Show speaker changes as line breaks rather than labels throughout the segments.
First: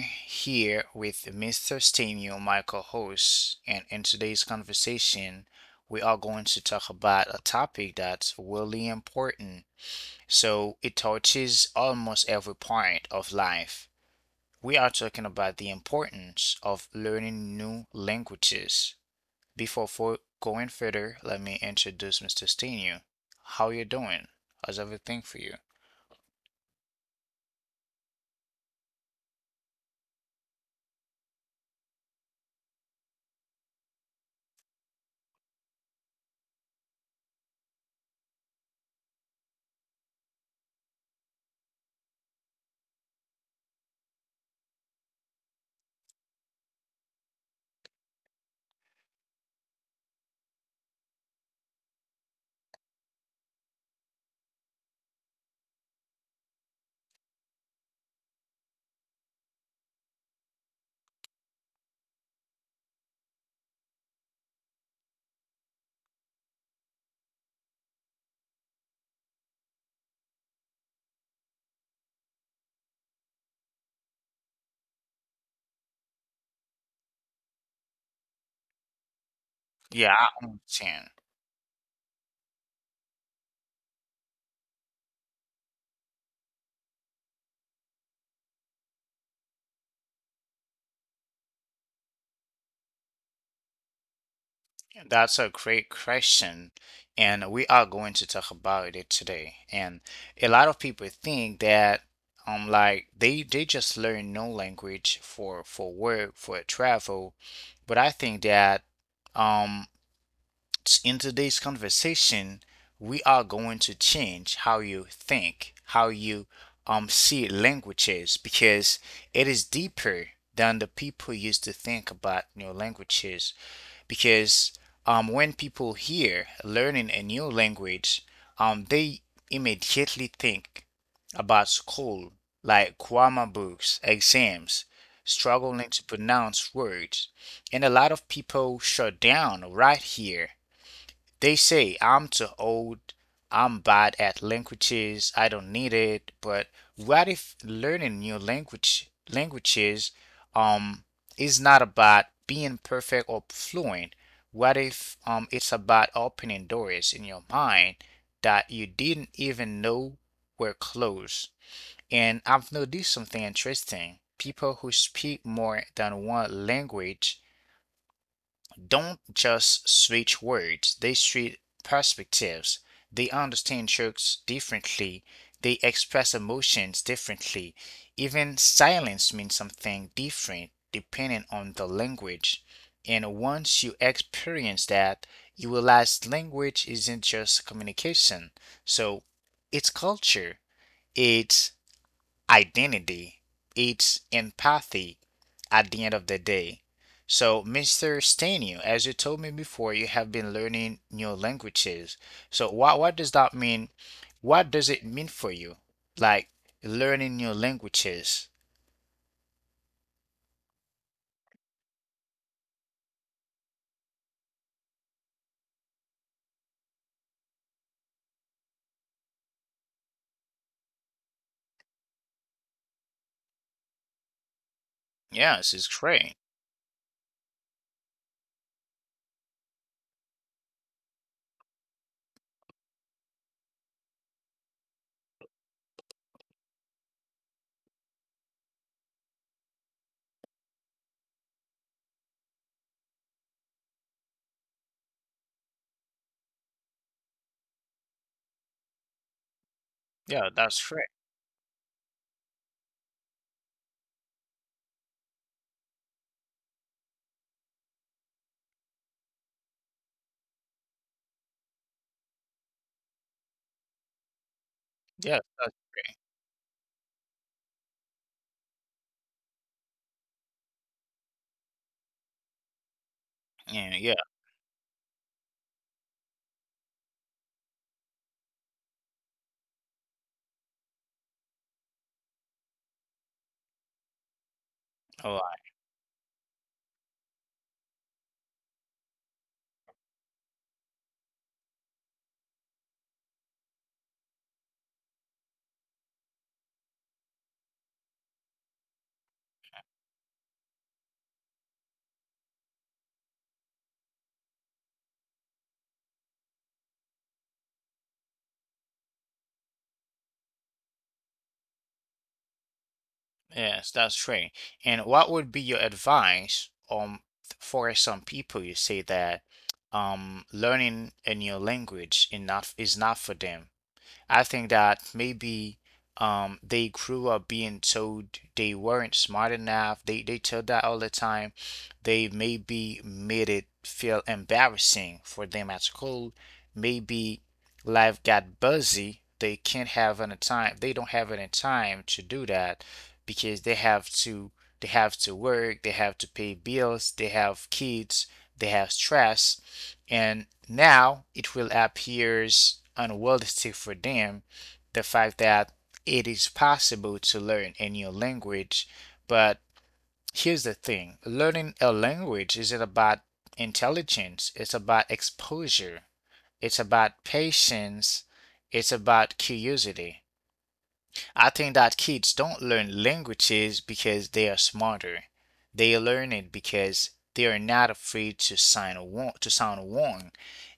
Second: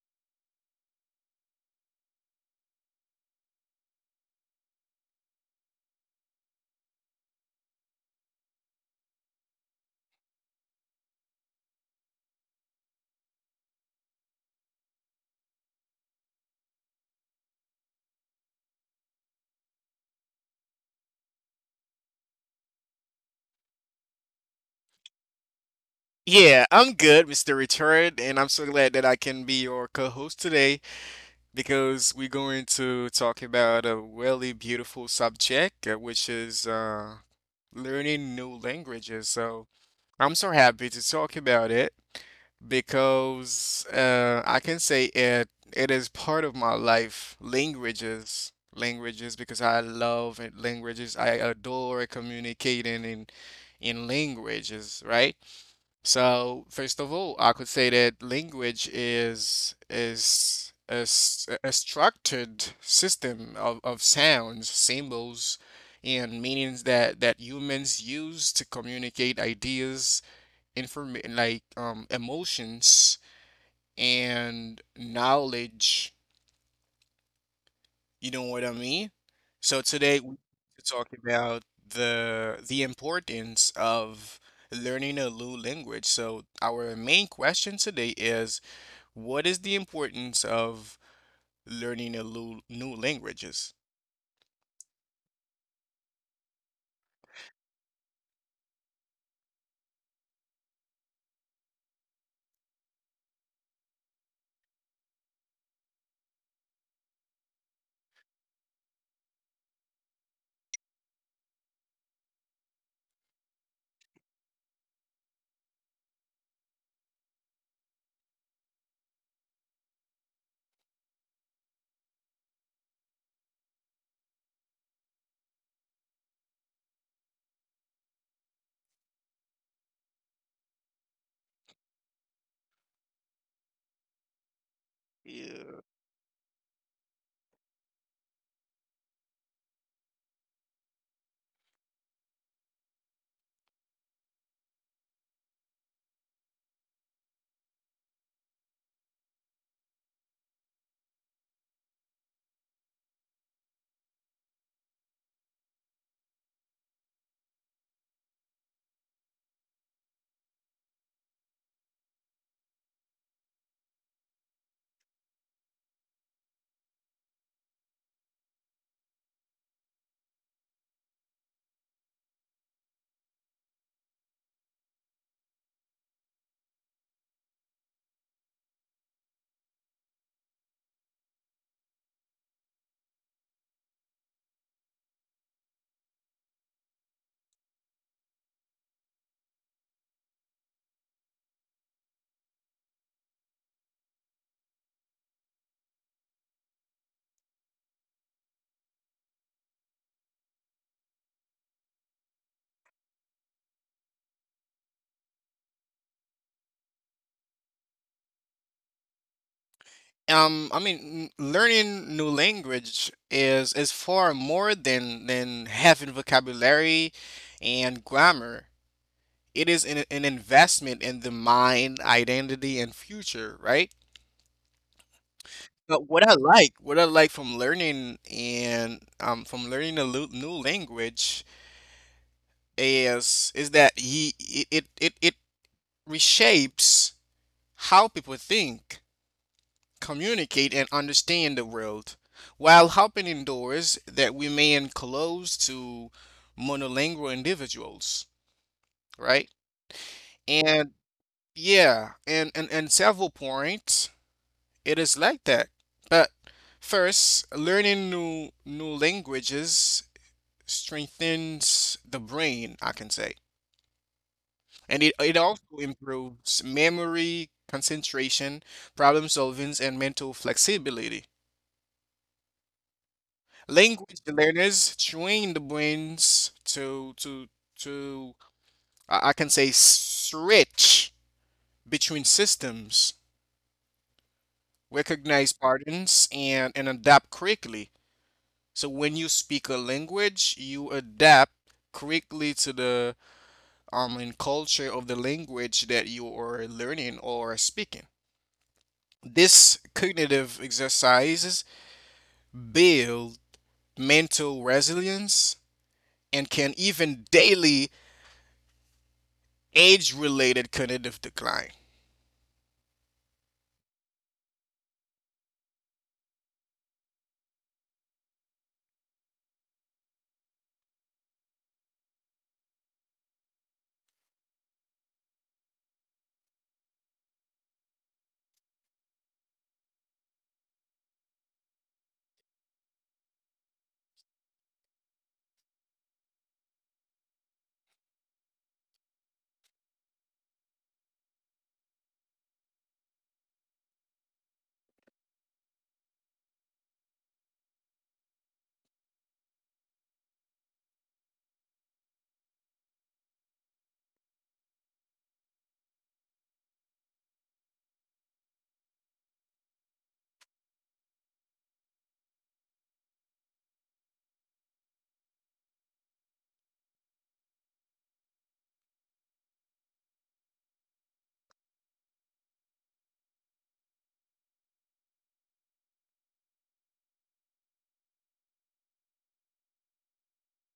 here with Mr. Stemio, my co-host, and in today's conversation, we are going to talk about a topic that's really important. So it touches almost every part of life. We are talking about the importance of learning new languages. Before for going further, let me introduce Mr. Stenu. How you doing? How's everything for you?
Yeah, I'm good, Mr. Richard, and I'm so glad that I can be your co-host today because we're going to talk about a really beautiful subject, which is learning new languages. So I'm so happy to talk about it because I can say it is part of my life. Languages, languages, because I love languages. I adore communicating in languages, right? So first of all, I could say that language is a structured system of sounds, symbols, and meanings that humans use to communicate ideas, inform like emotions and knowledge, you know what I mean? So
Yeah,
today
I
we to
understand.
talk about the importance of learning a new language. So our main question today is what is the importance of learning a new languages?
That's a great question, and we are going to talk about it today. And a lot of people think that like they just learn no language for work for travel, but I think that um in today's conversation, we are going to change how you think, how you see languages, because it is deeper than the people used to think about new languages. Because when people hear learning a new language, they immediately think about school, like grammar books, exams,
Yeah.
struggling to pronounce words. And a lot of people shut down right here. They say I'm too old, I'm bad at languages, I don't need it. But what if learning new language languages um is not about being perfect or fluent? What if it's about opening doors in your mind that you didn't even know were closed? And I've noticed something interesting. People who speak more than one language don't just switch words, they switch perspectives. They understand jokes differently, they express emotions differently. Even silence means something different depending on the language. And once you experience that, you realize language isn't just communication. So it's culture, it's identity, it's empathy at the end of the day. So, Mr. Stanu, as you told me before, you have been learning new languages. So, what does that mean? What does it mean for you? Like learning new languages.
I mean, learning new language is far more than having vocabulary and grammar. It is an investment in the mind, identity, and future, right?
Yes, it's
But
great.
what I like from learning and from learning a new language is that he it reshapes how people think, communicate, and understand the world, while opening doors that remain closed to monolingual individuals, right?
Yeah, that's
And
great.
yeah, and several points, it is like that, but. First, learning new languages strengthens the brain, I can say. And it
Yeah,
also
that's great.
improves memory, concentration, problem solving, and mental flexibility.
Yeah, yeah.
Language learners train the brains to I can say switch between systems,
Oh.
recognize patterns, and adapt quickly. So when you speak a language, you adapt quickly to the and culture of the language that you are learning or speaking. These cognitive exercises build mental resilience and can even daily age related cognitive decline.
Yes, that's true. And what would be your advice for some people you say that learning a new language is not for them? I think that maybe they grew up being told they weren't smart enough. They told that all the time. They maybe made it feel embarrassing for them at school. Maybe life got busy. They can't have any time. They don't have any time to do that because they have to work. They have to pay bills. They have kids. They have stress, and now it will appear unrealistic for them the fact that it is possible to learn a new language. But here's the thing: learning a language isn't about intelligence, it's about exposure, it's about patience, it's about curiosity. I think that kids don't learn languages because they are smarter. They learn it because they are not afraid to to sound wrong.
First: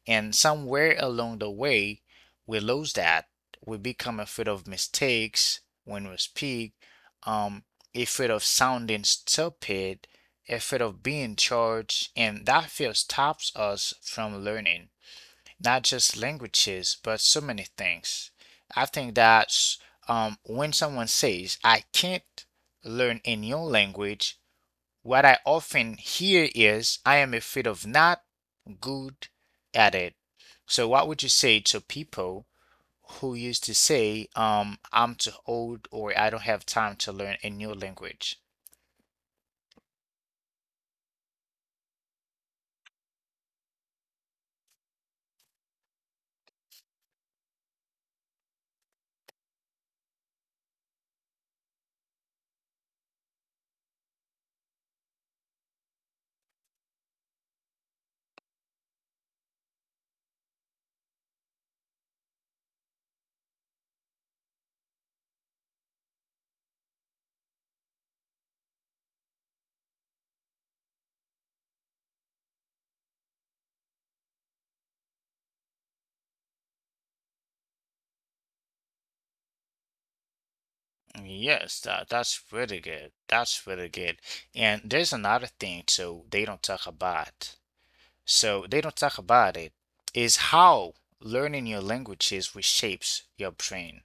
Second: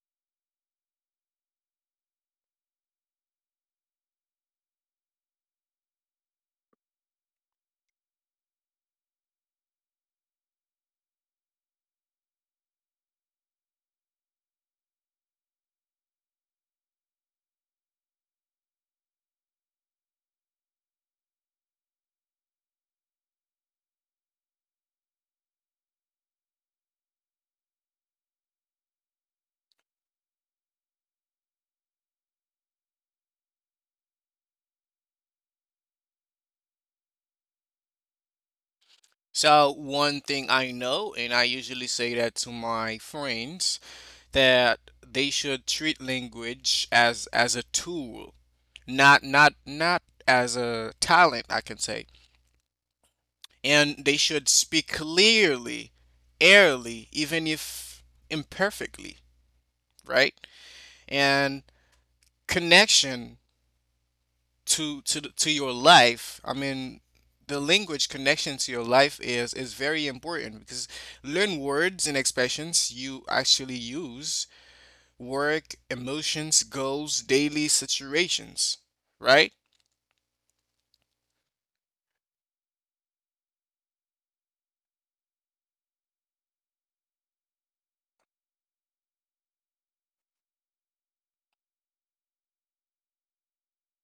And somewhere along the way, we lose that. We become afraid of mistakes when we speak, um, afraid of sounding stupid, afraid of being charged, and that fear stops us from learning not just languages, but so many things. I think that's, when someone says, I can't learn a new language, what I often hear is, I am afraid of not good at it. So, what would you say to people who used to say, I'm too old or I don't have time to learn a new language?
So, one thing I know, and I usually say that to my friends, that they should treat language as a tool, not as a talent, I can say, and they should speak clearly, airily, even if imperfectly, right? And connection to to your life. I mean, the language connection to your life is very important because learn words and expressions you actually use, work, emotions, goals, daily situations, right?
Yes, that, that's really good. That's really good. And there's another thing too, they don't talk about. So they don't talk about it. Is how learning your languages reshapes your brain,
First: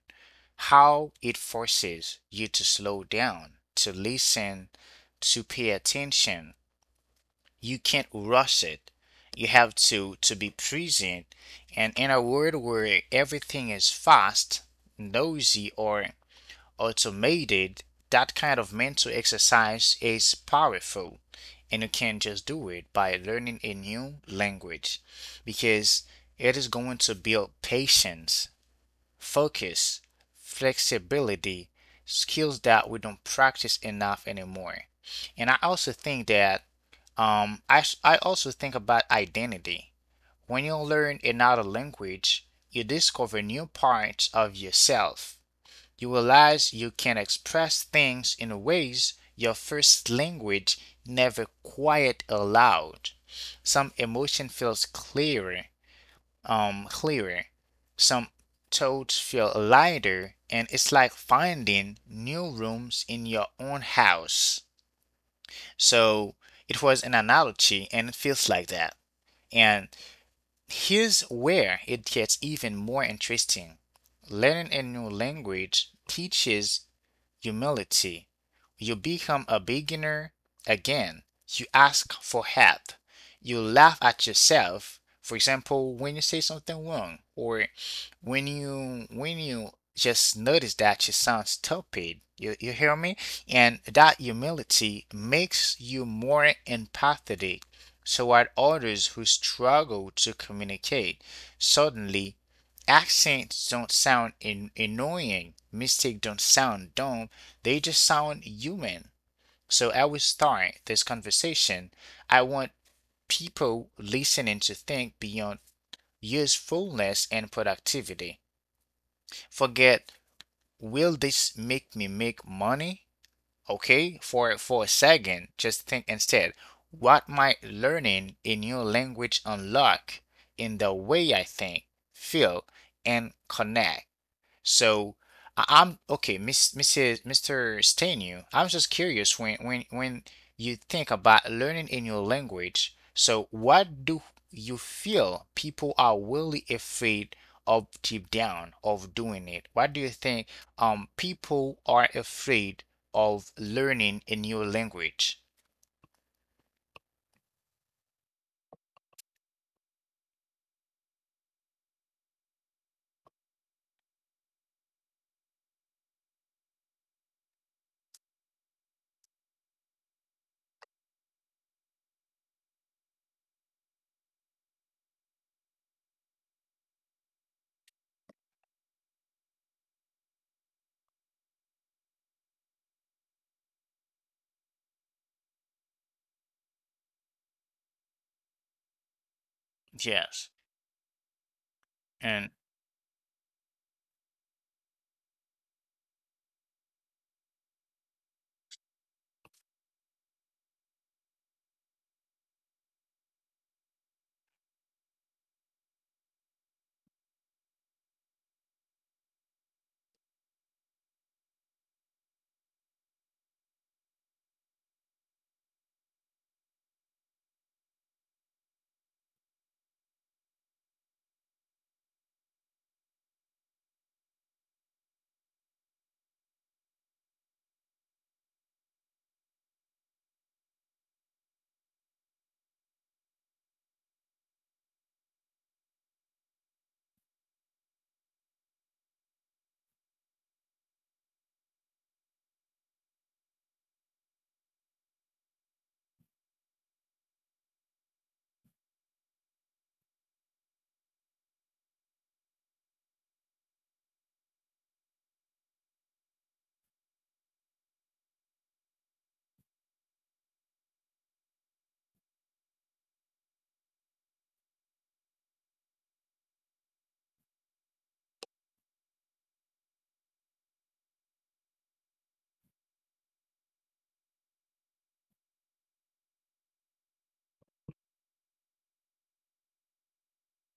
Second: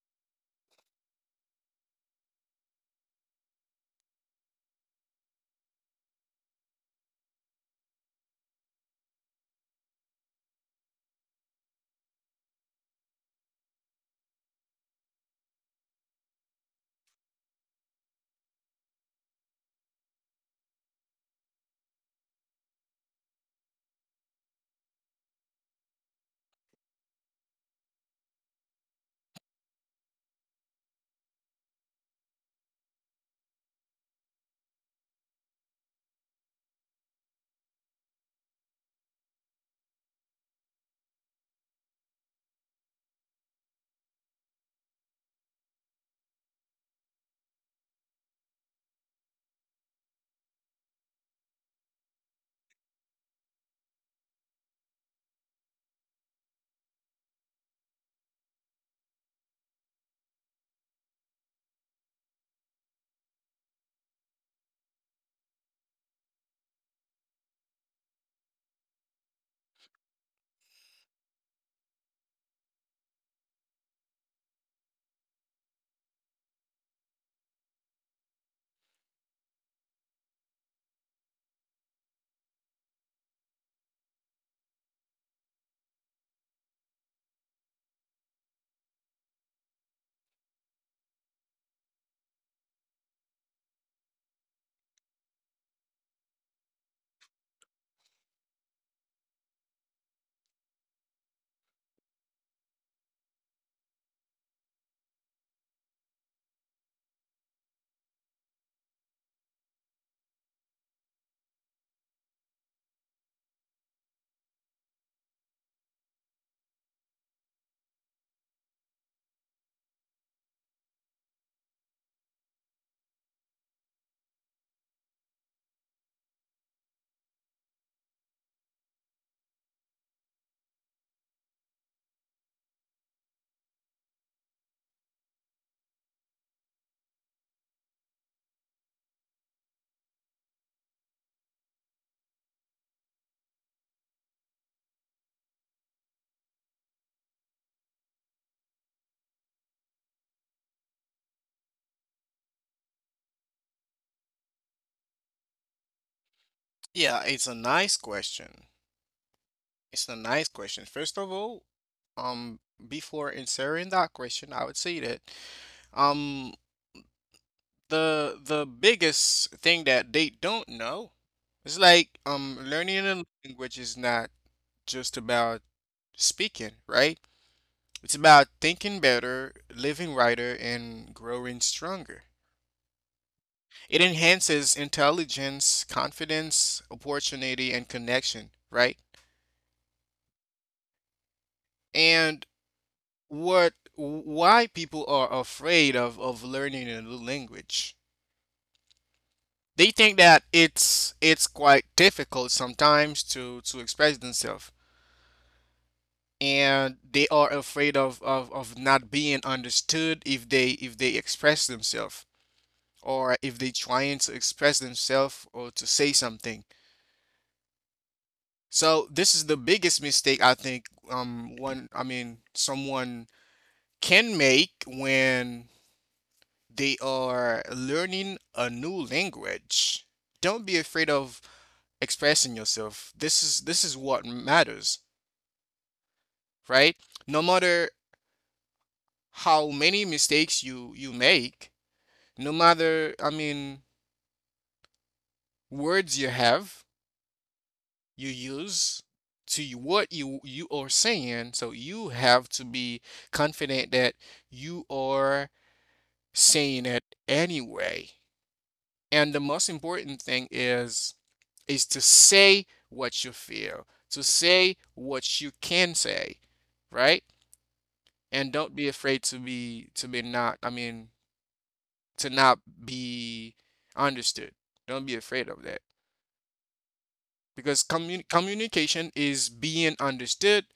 how it forces you to slow down, to listen, to pay attention. You can't rush it. You have to be present. And in a world where everything is fast, noisy, or automated, that kind of mental exercise is powerful. And you can just do it by learning a new language because it is going to build patience, focus, flexibility, skills that we don't practice enough anymore. And I also think that, I also think about identity. When you learn another language, you discover new parts of yourself. You realize you can express things in ways your first language never quite allowed. Some emotion feels clearer, clearer. Some thoughts feel lighter, and it's like finding new rooms in your own house. So it was an analogy, and it feels like that. And here's where it gets even more interesting. Learning a new language teaches humility. You become a beginner again. You ask for help. You laugh at yourself. For example, when you say something wrong or when you just notice that you sound stupid. You hear me? And that humility makes you more empathetic toward others who struggle to communicate. Suddenly, accents don't sound annoying, mistakes don't sound dumb, they just sound human. So I will start this conversation. I want people listening to think beyond usefulness and productivity. Forget, will this make me make money? Okay, for a second, just think instead. What might learning a new language unlock in the way I think, feel, and connect? So I'm okay, Miss, Mrs. Mr. Stenu. I'm just curious when when you think about learning a new language. So what do you feel people are really afraid of deep down of doing it? What do you think people are afraid of learning a new language?
Yeah, it's a nice question. It's a nice question. First of all, um, before answering that question, I would say that um the biggest thing that they don't know is like learning a language is not just about speaking, right? It's about thinking better, living righter, and growing stronger. It enhances intelligence, confidence, opportunity, and connection, right?
Yes,
And
and
what why people are afraid of learning a new language. They think that it's quite difficult sometimes to express themselves, and they are afraid of not being understood if they express themselves or if they trying to express themselves or to say something. So this is the biggest mistake I think one, I mean, someone can make when they are learning a new language. Don't be afraid of expressing yourself. This is what matters, right? No matter how many mistakes you you make, no matter, I mean, words you have, you use to what you are saying, so you have to be confident that you are saying it anyway. And the most important thing is to say what you feel, to say what you can say, right? And don't be afraid to be not, I mean, to not be understood. Don't be afraid of that. Because communication is being understood.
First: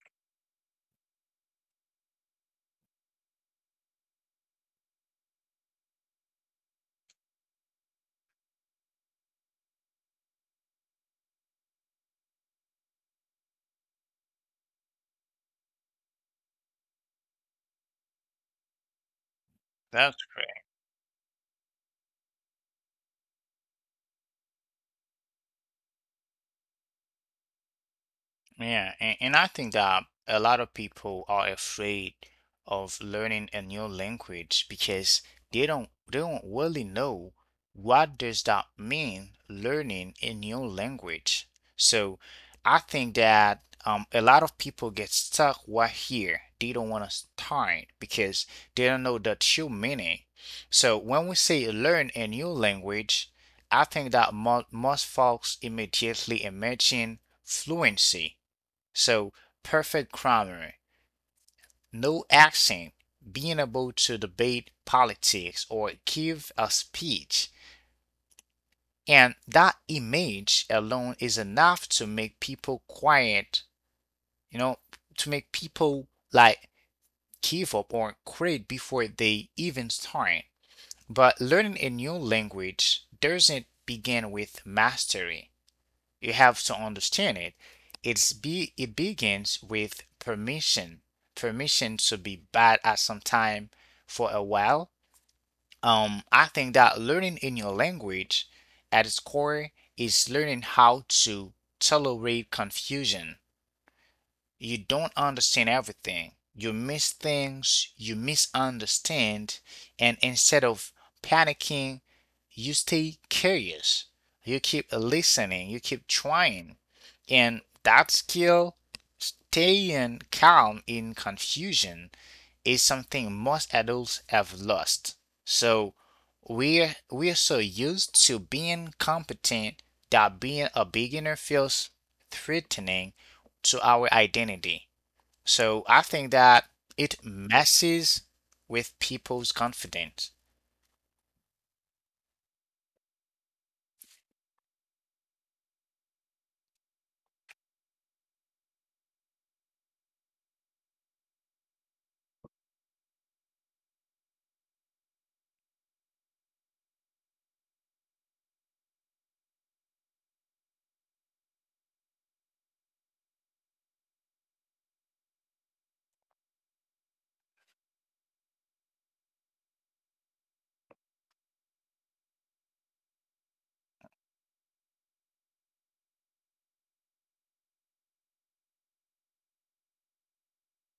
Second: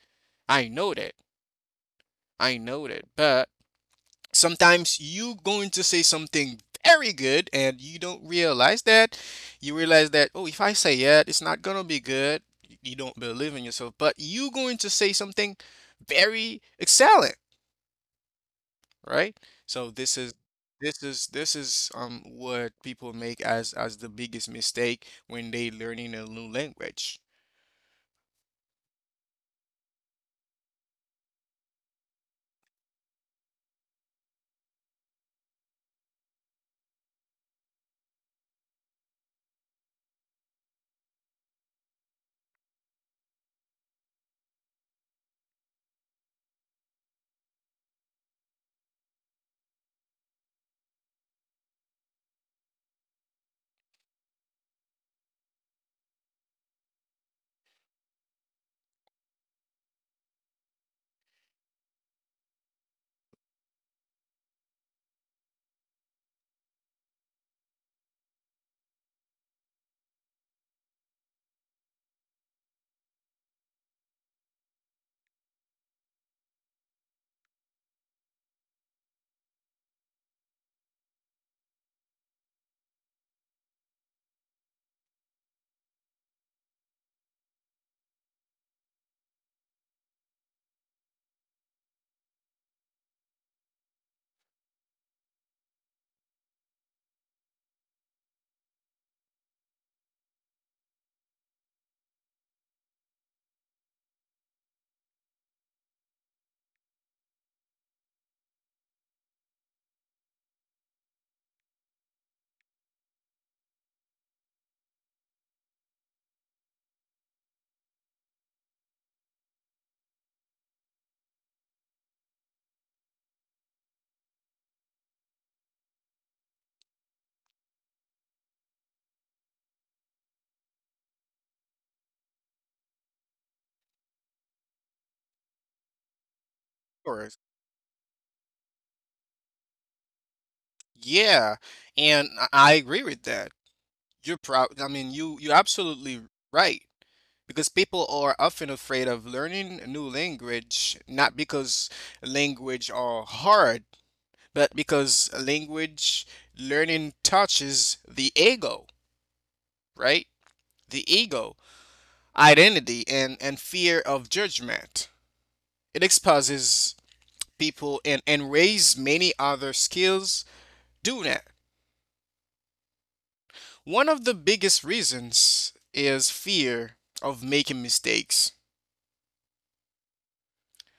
I know that. I know that. But sometimes you going to say something very good and you don't realize that you realize that, oh, if I say it, it's not gonna be good, you don't believe in yourself, but you going to say something very excellent, right? So this
that's.
is this is this is what people make as the biggest mistake when they learning a new language
Yeah, and I think that a lot of people are afraid of learning a new language because they don't really know what does that mean learning a new language. So I think that, a lot of people get stuck right here. They don't want to start because they don't know the true meaning. So when we say learn a new language, I think that mo most folks immediately imagine fluency, so perfect grammar, no accent, being able to debate politics or give a speech. And that image alone is enough to make people quiet, you know, to make people like give up or quit before they even start. But learning a new language doesn't begin with mastery. You have to understand it. It begins with permission. Permission to be bad at some time for a while. I think that learning a new language at its core is learning how to tolerate confusion. You don't understand everything. You miss things, you misunderstand, and instead of panicking, you stay curious. You keep listening, you keep trying. And that skill, staying calm in confusion, is something most adults have lost. So we're so used to being competent that being a beginner feels threatening to our identity. So I think that it
or
messes with people's confidence.
yeah, and I agree with that. You're proud. I mean, you you're absolutely right because people are often afraid of learning a new language, not because language are hard, but because language learning touches the ego, right? The ego, identity, and fear of judgment. It exposes people and raises many other skills. Do that. One of the biggest reasons is fear of making mistakes.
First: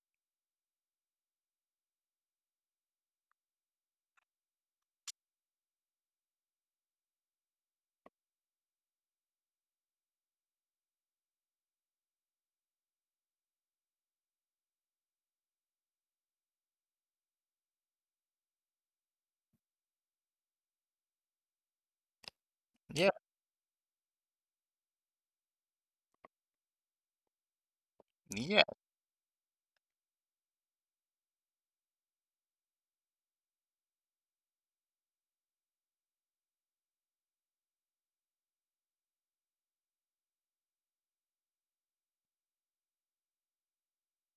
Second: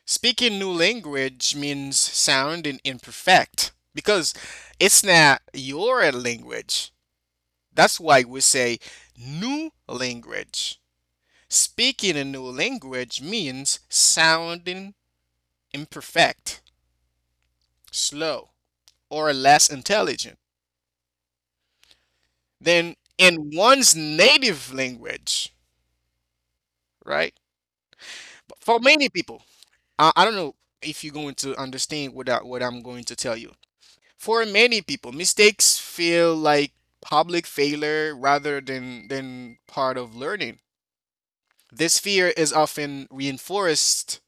Speaking new language means sounding imperfect because it's not your language. That's why we say new language. Speaking a new language means sounding imperfect, slow, or less intelligent than
Yeah,
in one's native language, right?
yeah,
For many people, I don't know if you're going to understand what, what I'm going to tell you. For many people, mistakes feel like public failure rather than part of learning. This fear is often reinforced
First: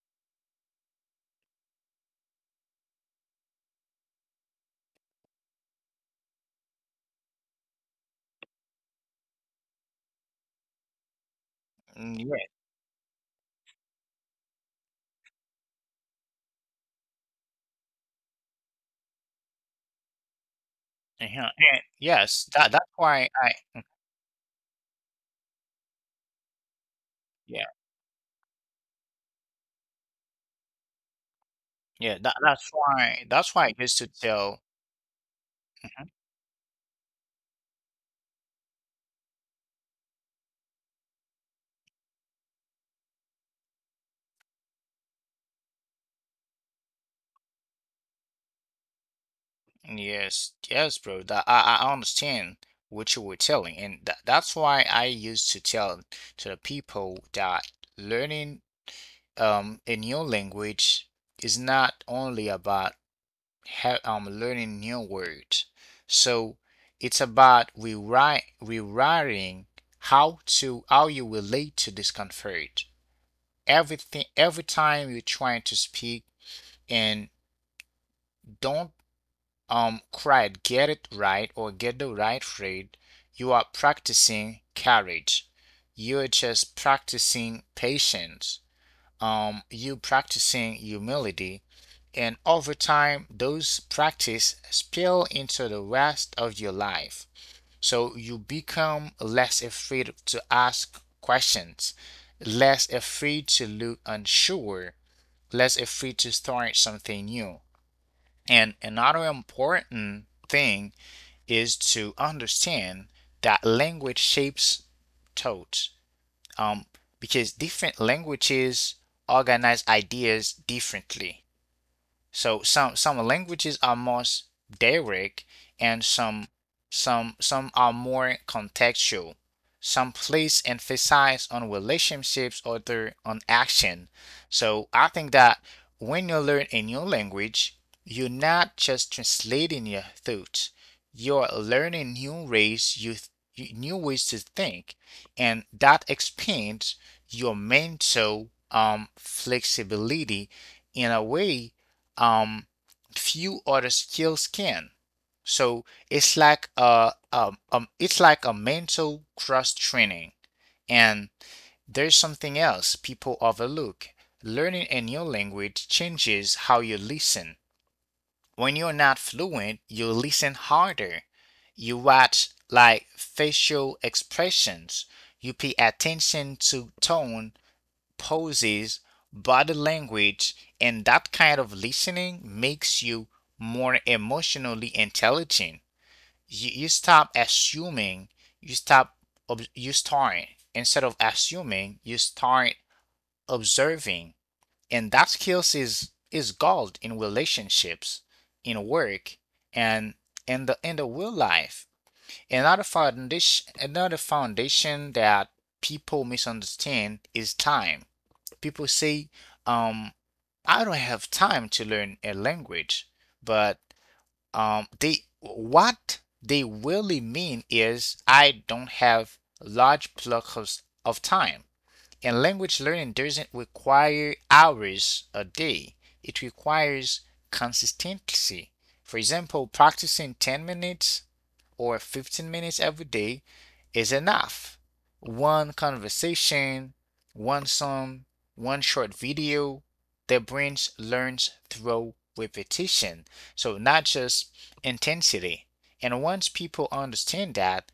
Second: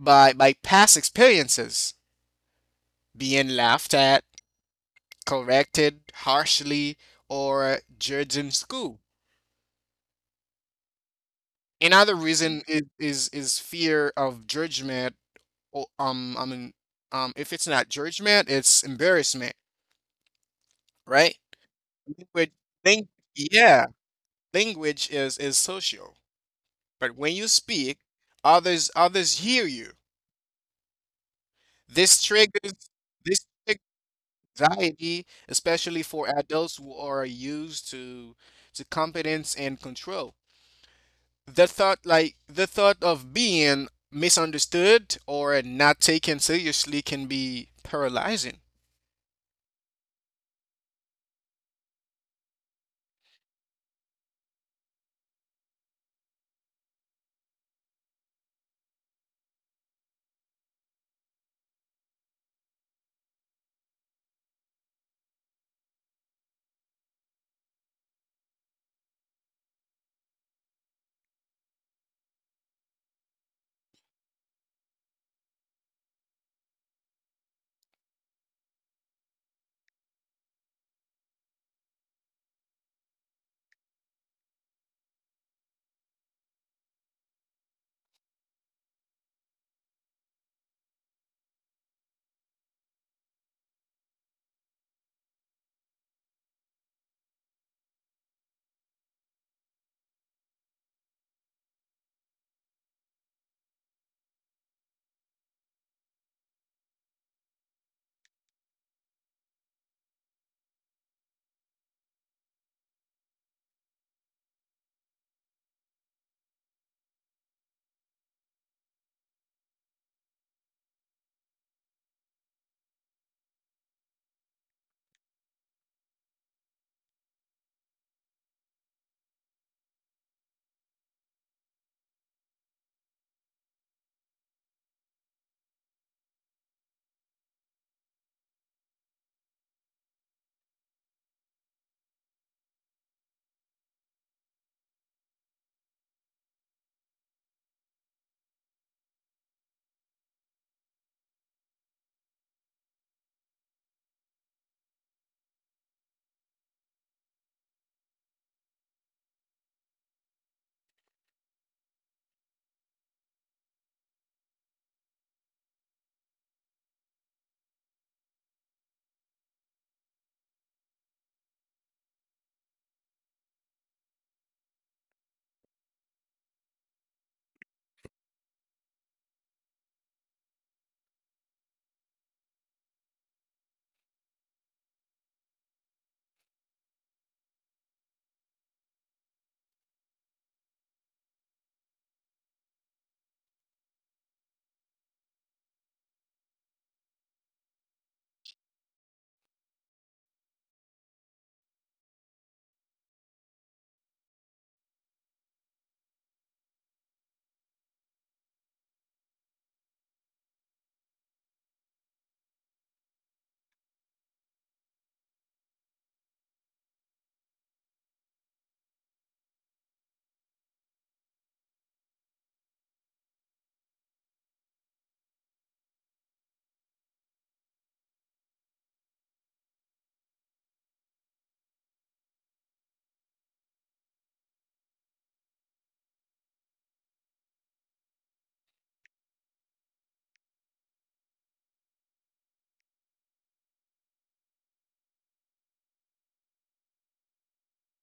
by past experiences, being laughed at, corrected harshly, or judged in school.
mm,
Another
yeah,
reason is fear of judgment. Or, I mean, if it's not judgment, it's embarrassment, right?
uh-huh. And yes,
Language,
that that's
thing,
why I.
yeah, language is social, but when you
Yeah,
speak, others hear you. This
yeah, that
triggers
that's
this
why I
triggers
used to tell.
anxiety, especially for adults who are used to competence and control. The thought, like the thought of being misunderstood or not taken seriously, can be paralyzing.
Yes, yes, bro. That I understand what you were telling, and that's why I used to tell to the people that learning a new language is not only about ha learning new words. So it's about rewrite rewriting how you relate to discomfort. Every time you're trying to speak and don't cried get it right or get the right read, you are practicing courage, you're just practicing patience, you practicing humility, and over time those practice spill into the rest of your life. So you become less afraid to ask questions, less afraid to look unsure, less afraid to start something new. And another important thing is to understand that language shapes thought, um, because different languages organize ideas differently. So some languages are more direct and some are more contextual. Some place emphasize on relationships, other on action. So I think that when you learn a new language, you're not just translating your thoughts. You're learning new ways new ways to think, and that expands your mental flexibility in a way, um, few other skills can. So it's like a mental cross training. And there's something else people overlook. Learning a new language changes how you listen. When you're not fluent, you listen harder. You watch like facial expressions. You pay attention to tone, poses, body language, and that kind of listening makes you more emotionally intelligent. You stop assuming, you stop, ob- you start, instead of assuming, you start observing. And that skills is gold in relationships, in work, and in the real life. Another foundation that people misunderstand is time. People say, um, I don't have time to learn a language, but they what they really mean is I don't have large blocks of time. And language learning doesn't require hours a day, it requires consistency. For example, practicing 10 minutes or 15 minutes every day is enough. One conversation, one song, one short video, the brain learns through repetition, so not just intensity. And once people understand that,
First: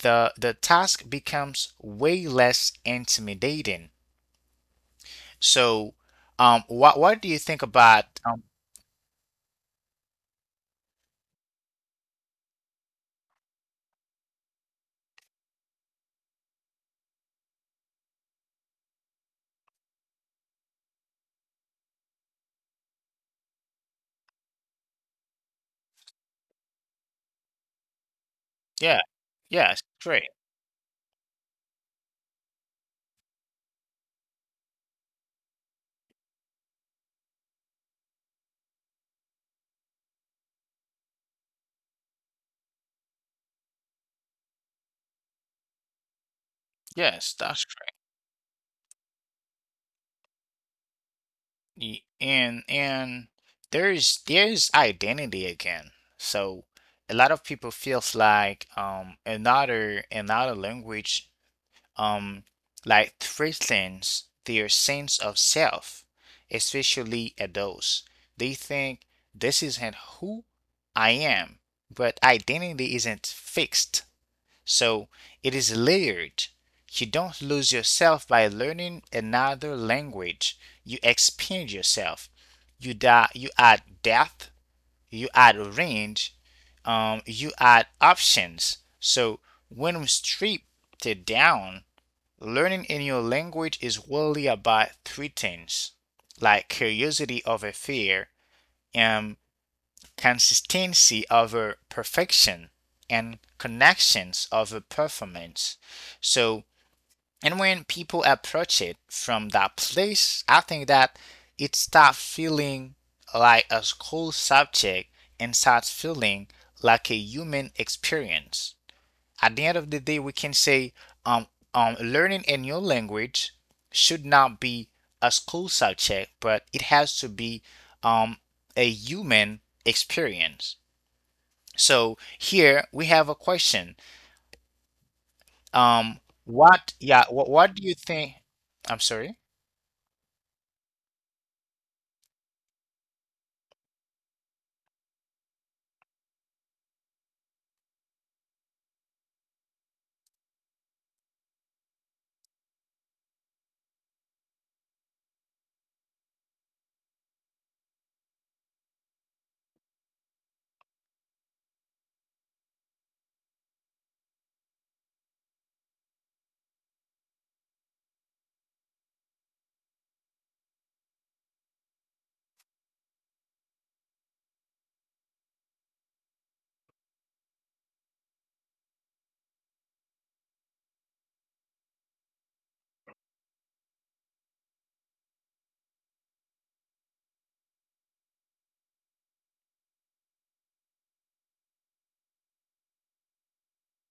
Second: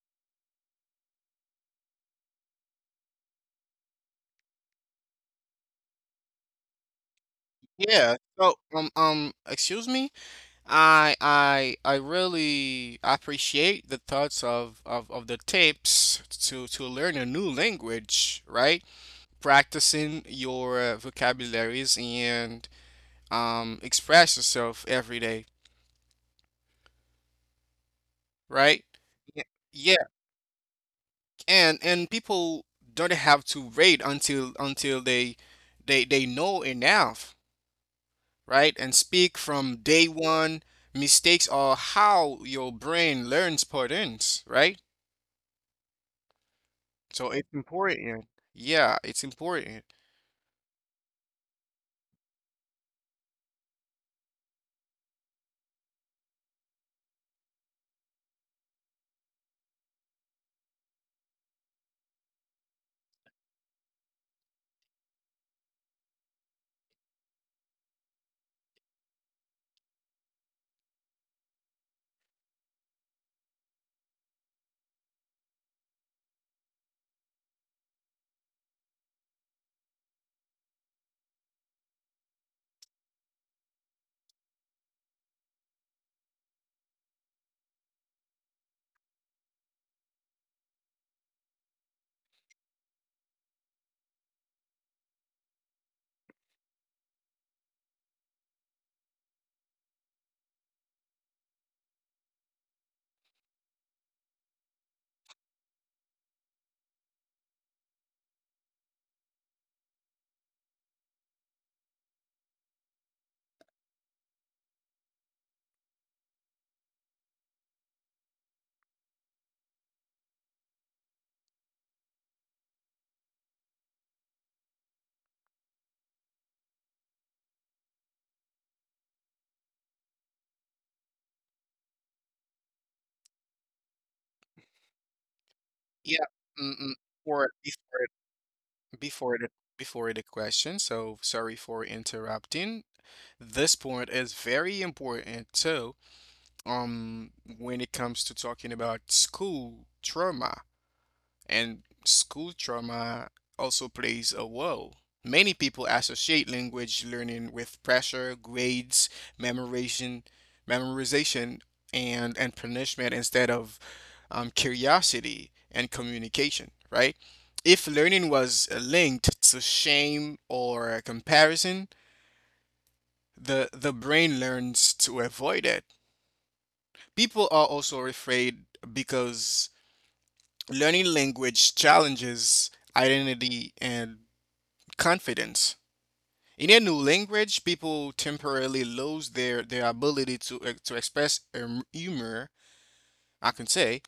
the task becomes way less intimidating. So, what do you think about?
Yeah. So excuse me. I really appreciate the thoughts of the tips to learn a new language, right? Practicing your vocabularies and express yourself every day, right?
Yeah,
Yeah,
yes,
yeah,
great.
and people don't have to wait until they know enough, right? And speak from day one. Mistakes are how your brain learns patterns, right? So
Yes,
it's
that's great.
important. Yeah, it's important.
And there's identity again. So a lot of people feels like another language, um, like threatens their sense of self, especially adults. They think this isn't who I am, but identity isn't fixed, so it is layered. You don't lose yourself by learning another language. You expand yourself. You die, you add depth, you add range, you add options. So when we strip it down, learning a new language is really about three things like curiosity over fear and consistency over perfection and connections over performance. So, and when people approach it from that place, I think that it starts feeling like a school subject and starts feeling like a human experience. At the end of the day, we can say um, learning a new language should not be a school subject, but it has to be um, a human experience. So here we have a question.
Yeah,
What?
mm-mm.
Yeah. What,
Or
what do you
before
think? I'm sorry.
before the before the question. So sorry for interrupting. This point is very important too, um, when it comes to talking about school trauma, and school trauma also plays a role. Many people associate language learning with pressure, grades, memorization, memorization, and punishment instead of curiosity and communication, right? If learning was linked to shame or comparison, the brain learns to avoid it. People are also afraid because learning language challenges identity and confidence. In a new language, people temporarily lose their ability to to express humor, I can say,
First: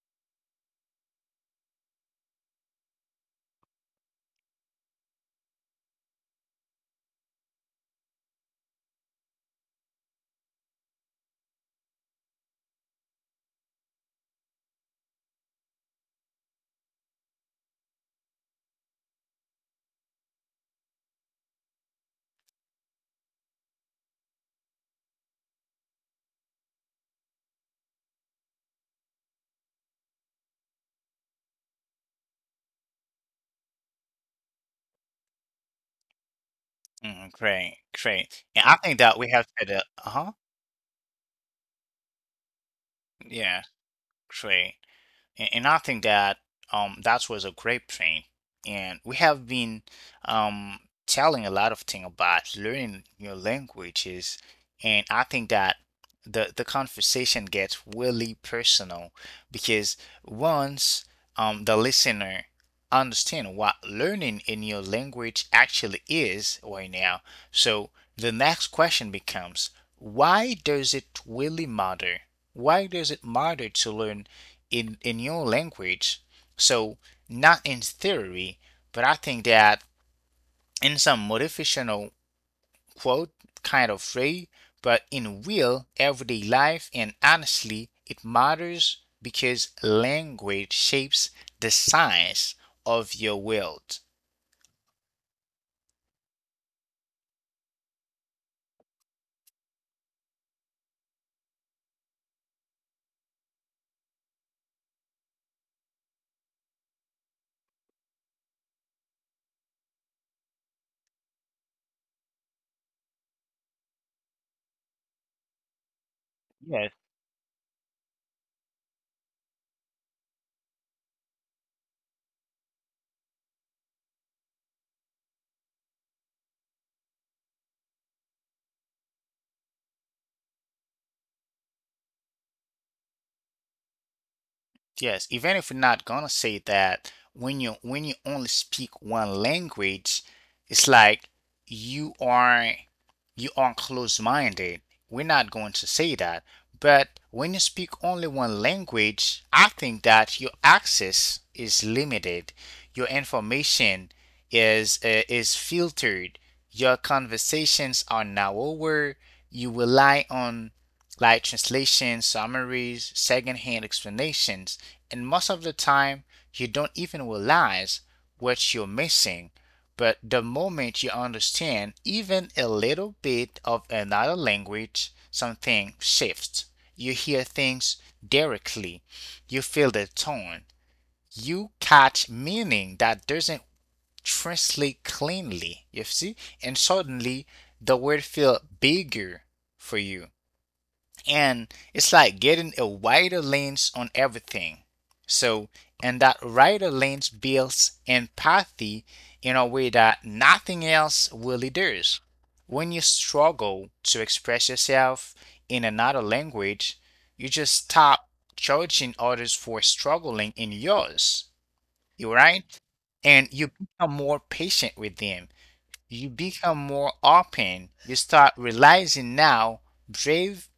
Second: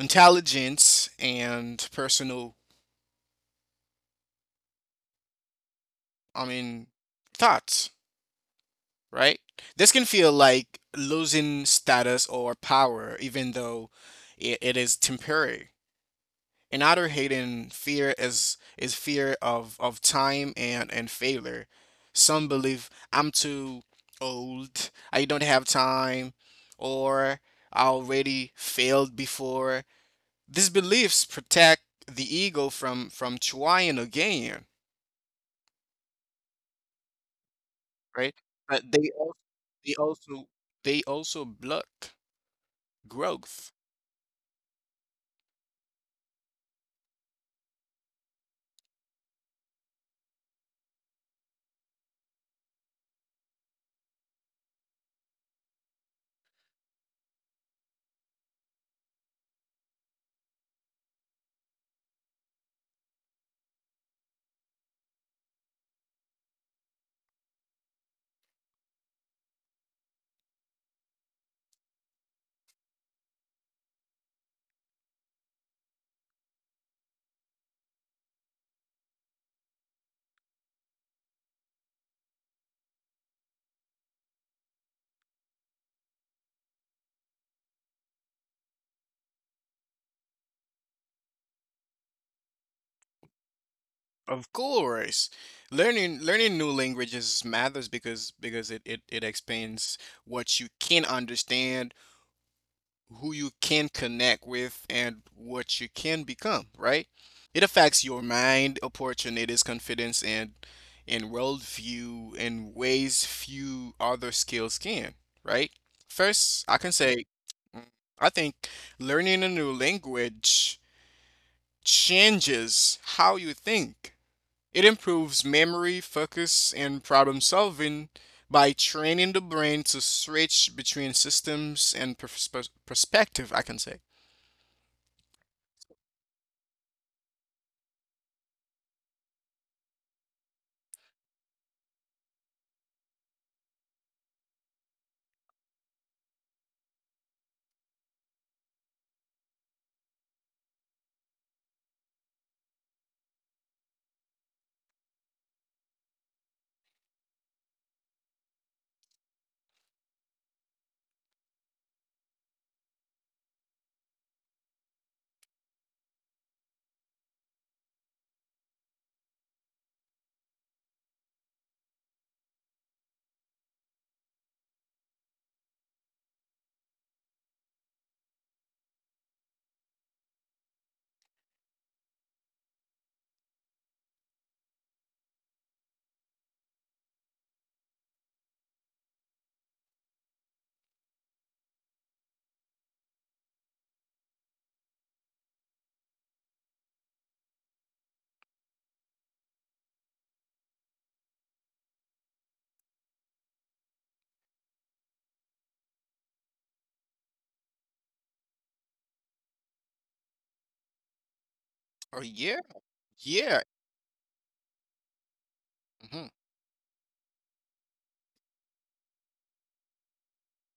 intelligence and personal, I mean, thoughts, right? This can feel like losing status or power even though it is temporary. Another hidden fear is fear of time and failure. Some believe I'm too old, I don't have time, or I already failed before. These beliefs protect the ego from trying again,
Mm, great,
right?
great. And I
But
think that we have said uh
they
huh.
also they also block
Yeah,
growth.
great. And I think that that was a great point. And we have been um, telling a lot of things about learning your languages. And I think that the conversation gets really personal because once the listener understand what learning in your language actually is right now, so the next question becomes, why does it really matter? Why does it matter to learn in your language. So not in theory, but I think that in some motivational quote kind of way, but in real everyday life and honestly it matters because language shapes the science of your world.
Of course. Learning new languages matters because it expands what you can understand, who you can connect with, and what you can become, right? It affects your mind, opportunities, confidence, and worldview in ways few other skills can, right? First, I can
Yes.
say, mm, I think learning a new language changes how you think. It improves memory, focus, and problem solving by training the brain to switch between systems and perspective, I can say.
Yes, even if we're not gonna say that, when you only speak one language, it's like you are you are closed-minded. We're not going to say that. But when you speak only one language, I think that your access is limited. Your information is filtered. Your conversations are narrower. You rely on like translations, summaries, secondhand explanations. And most of the time, you don't even realize what you're missing. But the moment you understand even a little bit of another language, something shifts. You hear things directly, you feel the tone, you catch meaning that doesn't translate cleanly, you see? And suddenly, the word feels bigger for you and it's like getting a wider lens on everything. So, and that wider lens builds empathy in a way that nothing else really does. When you struggle to express yourself in another language, you just stop judging others for struggling in yours.
Oh,
You
yeah,
right? And
yeah.
you become more patient with them.
Mhm.
You become more open. You start realizing now brave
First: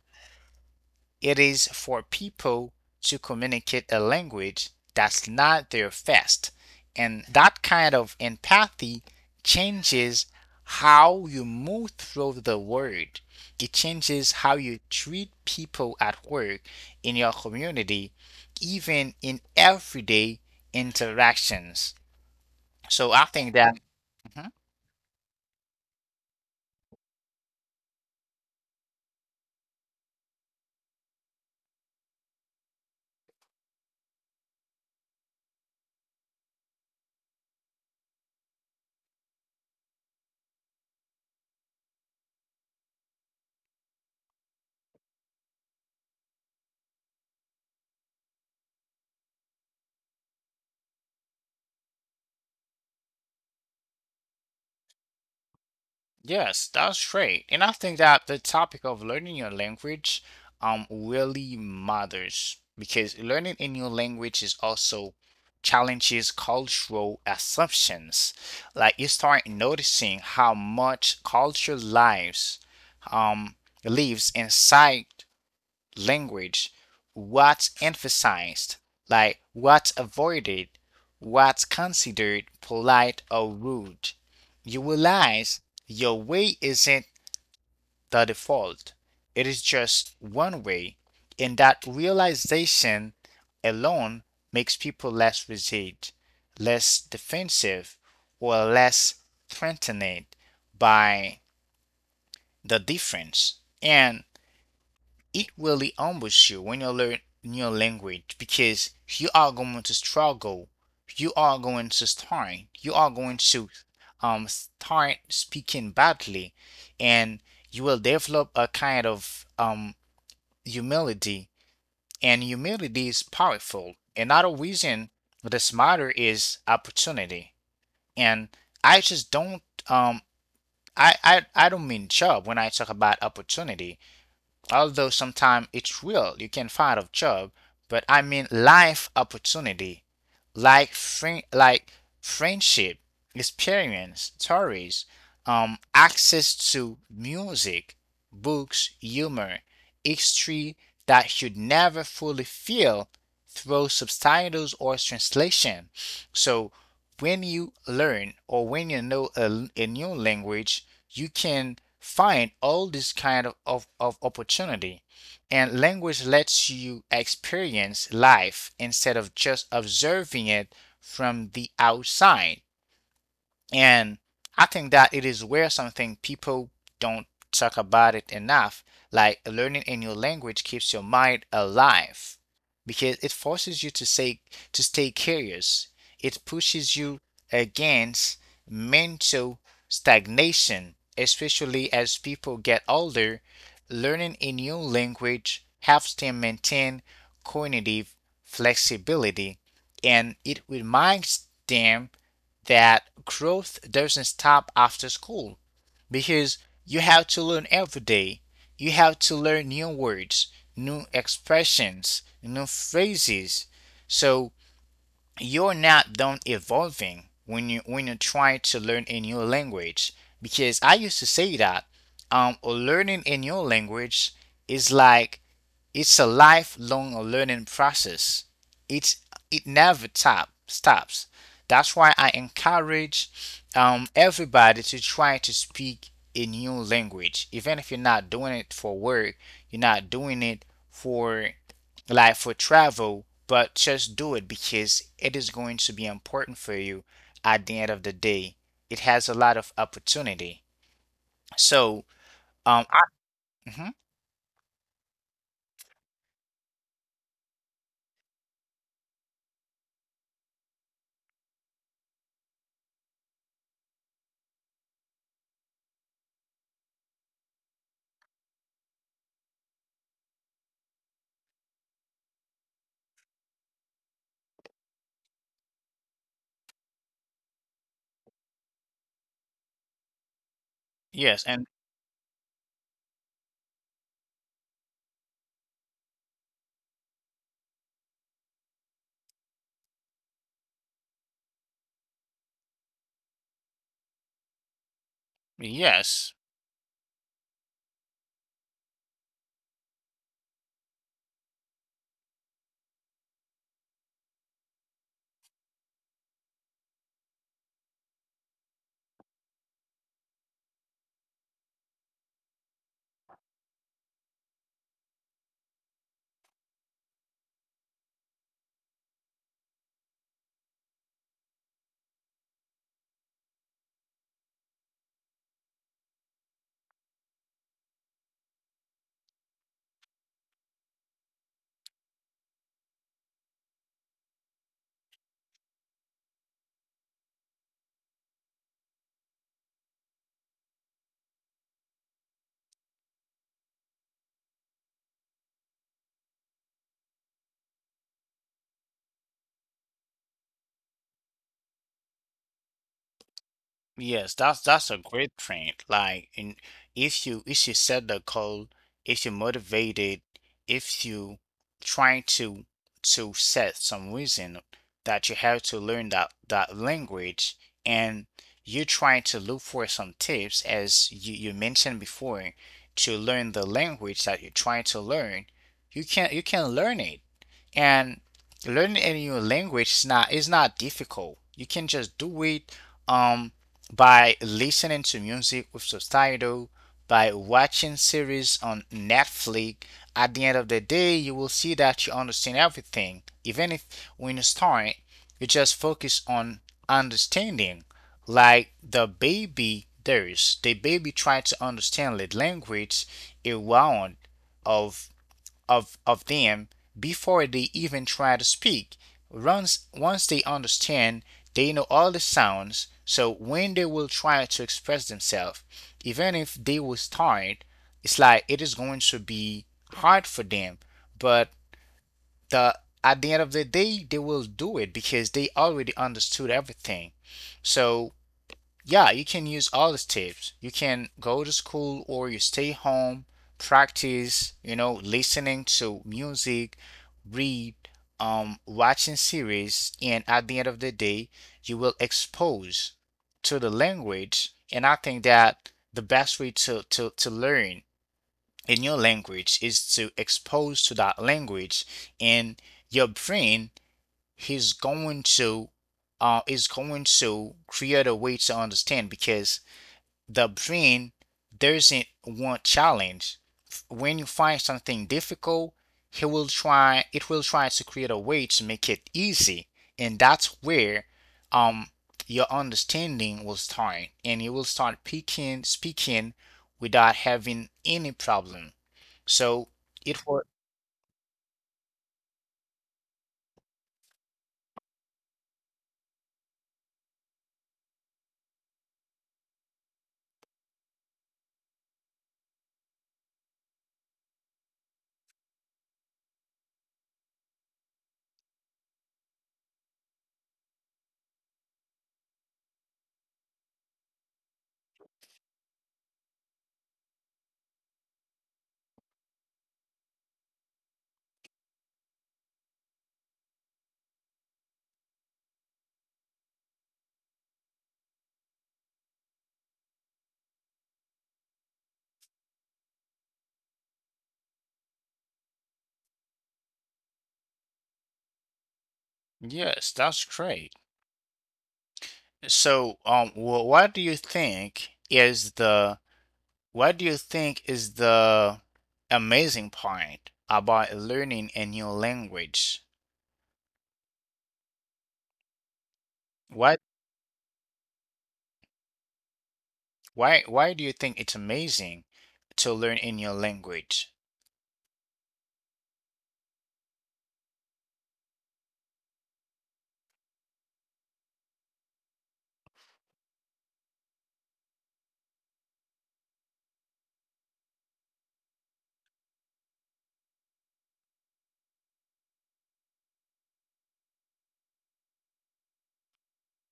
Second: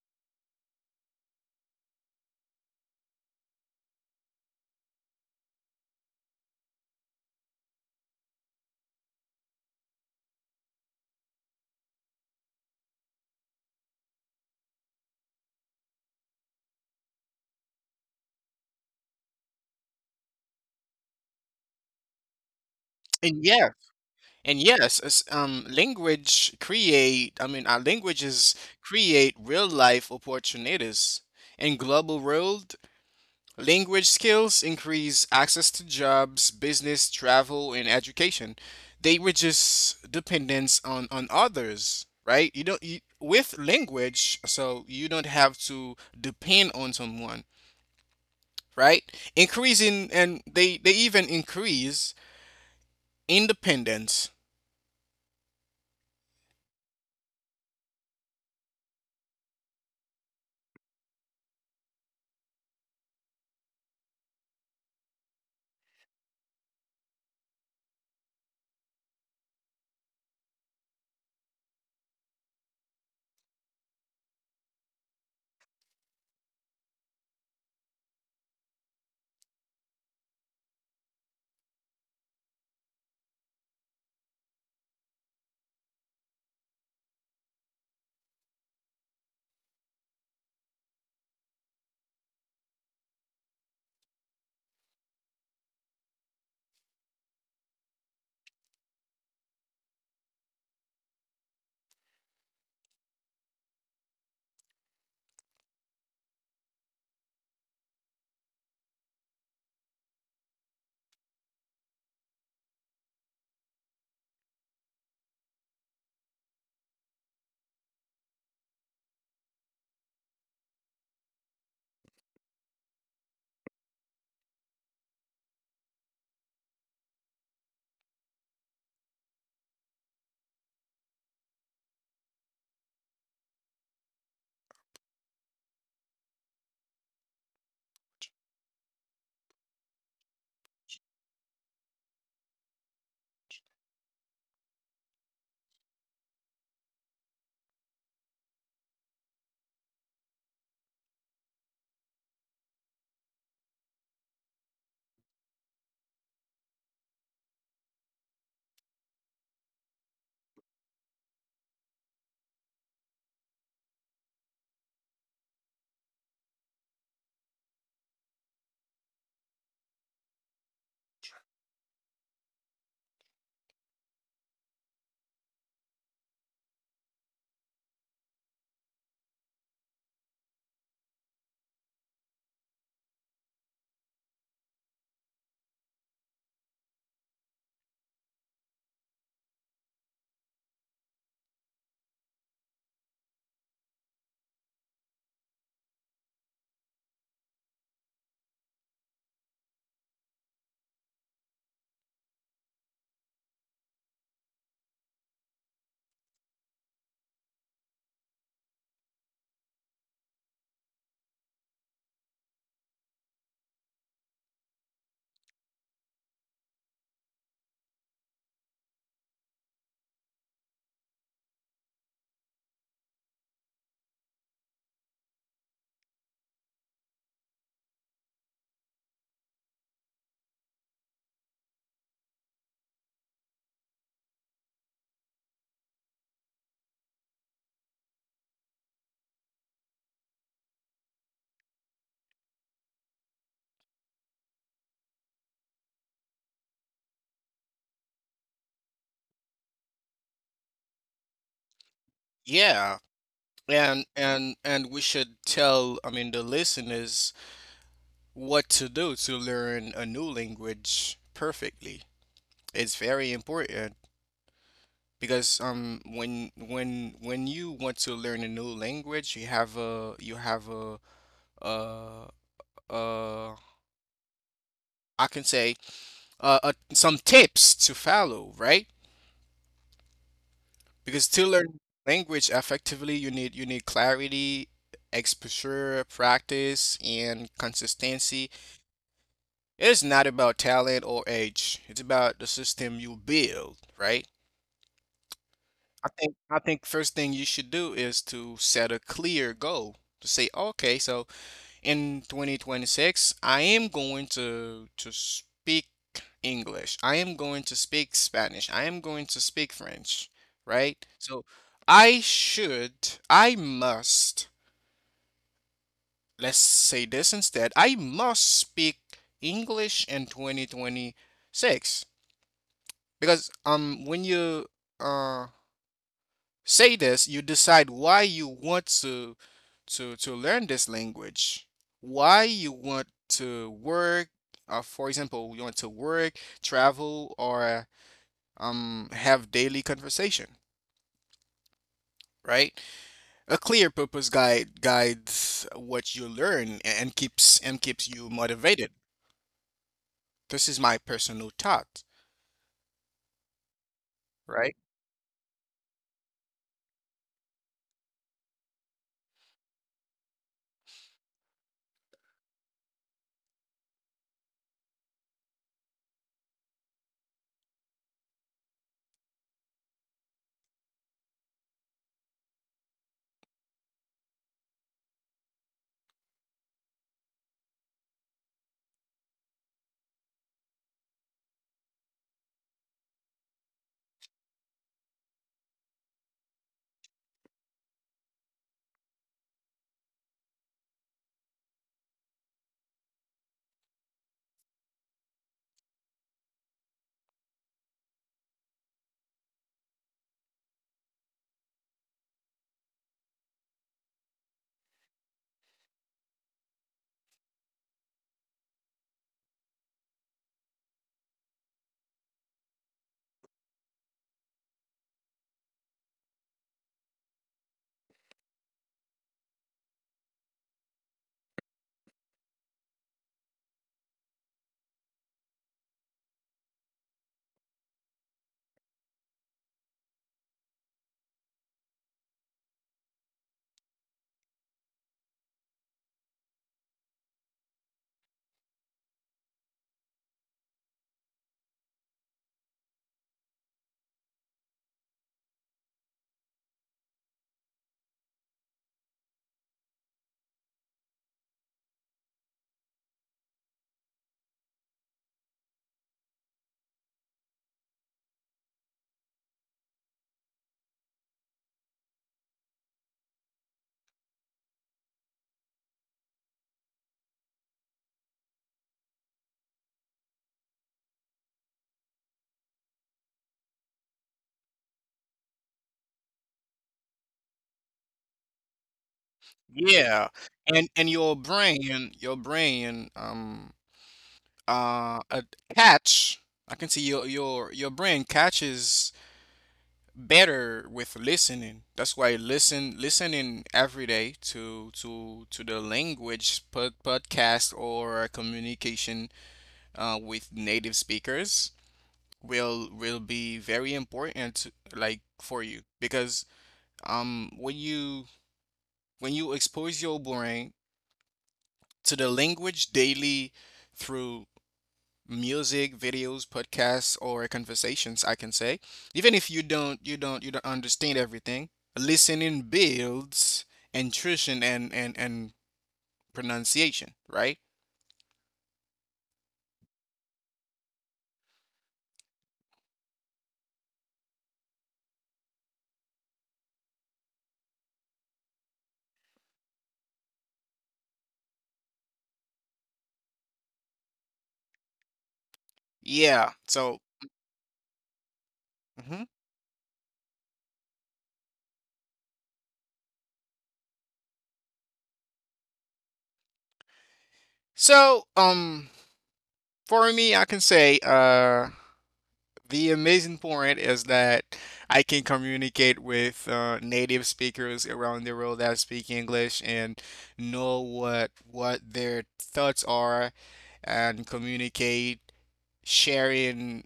it is for people to communicate a language that's not their first. And that kind of empathy changes how you move through the world. It changes how you treat people at work, in your community, even in everyday interactions. So I
And
think
yeah,
that. Mhm.
and yes, as, language create, I mean, our languages create real life opportunities. In global world, language skills increase access to jobs, business, travel, and education. They reduce dependence on others, right? You don't you, with language, so you don't have to depend on someone, right? Increasing, and they even increase independence.
Yes, that's great. And I think that the topic of learning your language really matters because learning a new language is also challenges cultural assumptions. Like you start noticing how much culture lives um lives inside language, what's emphasized, like what's avoided, what's considered polite or rude. You realize your way isn't the default, it is just one way, and that realization alone makes people less rigid, less defensive, or less threatened by the difference. And it will ambush you when you learn new language because you are going to struggle. You are going to start. You are going to start speaking badly, and you will develop a kind of humility. And humility is powerful. Another reason this matter is opportunity. And I just don't um I don't mean job when I talk about opportunity. Although sometimes it's real, you can find a job, but I mean life opportunity, like friend, like friendship, experience, stories, access to music, books, humor, history that you never fully feel through subtitles or translation. So when you learn or when you know a new language, you can find all this kind of opportunity. And language lets you experience life instead of just observing it from the outside. And I think that it is where something people don't talk about it enough. Like learning a new language keeps your mind alive because it forces you to stay curious. It pushes you against mental stagnation, especially as people get older. Learning a new language helps them maintain cognitive flexibility and it reminds them that growth doesn't stop after school because you have to learn every day. You have to learn new words, new expressions, new phrases. So you're not done evolving when you try to learn a new language. Because I used to say that learning a new language is like it's a lifelong learning process. It it never stops. That's why I encourage everybody to try to speak a new language. Even if you're not doing it for work, you're not doing it for like for travel, but just do it because it is going to be important for you at the end of the day. It has a lot of opportunity. So, um,
Yeah.
I, mhm.
And and we should tell, I mean, the listeners what to do to learn a new language perfectly. It's very important because when you want to learn a new language, you have a uh uh I can say some tips to follow, right? Because
Yes,
to
and
learn language effectively, you need clarity, exposure, practice and consistency. It's not about talent or age, it's about the system you build, right?
yes,
I think first thing you should do is to set a clear goal, to say okay, so in 2026, I am going to speak English. I am going to speak Spanish. I am going to speak French, right? So I should, I must, let's say this instead. I must speak English in 2026 because when you uh say this, you decide why you want to learn this language, why you want to work, for example, you want to work, travel, or have daily conversation, right? A clear purpose guide guides what you learn and keeps you motivated. This is my personal thought,
yes,
right?
that's a great trend. Like, and if you set the goal, if you're motivated, if you trying to set some reason that you have to learn that language, and you trying to look for some tips as you mentioned before to learn the language that you're trying to learn, you can learn it. And learning a new language is not difficult. You can just do it um by listening to music with subtitle, by watching series on Netflix. At the end of the day, you will see that you understand everything. Even if when you start, you just focus on understanding. Like the baby tried to understand the language around of of them before they even try to speak. Once they understand, they know all the sounds, so when they will try to express themselves, even if they will start, it's like it is going to be hard for them. But the at the end of the day, they will do it because they already understood everything. So yeah, you can use all these tips. You can go to school or you stay home, practice, you know, listening to music, read, watching series, and at the end of the day, you will expose to the language. And I think that the best way to learn in your language is to expose to that language and your brain is going to is going to create a way to understand because the brain doesn't want challenge. When you find something difficult, he will try. It will try to create a way to make it easy, and that's where um your understanding will start, and you will start picking speaking without having any problem. So it
Yeah.
will.
And your brain, a catch I can see your brain catches better with listening. That's why listening every day to the podcast or communication with native speakers will be very important like for you. Because um when you when you expose your brain to the language daily through music, videos, podcasts, or conversations, I can say. Even if you don't understand everything, listening builds intrusion and pronunciation, right?
Yes, that's great. So What do you think is the amazing part about learning a new language?
Yeah. So,
What,
mhm.
why do you think it's amazing to learn a new language?
So, for me, I can say, the amazing point is that I can communicate with native speakers around the world that speak English, and know what their thoughts are, and communicate, sharing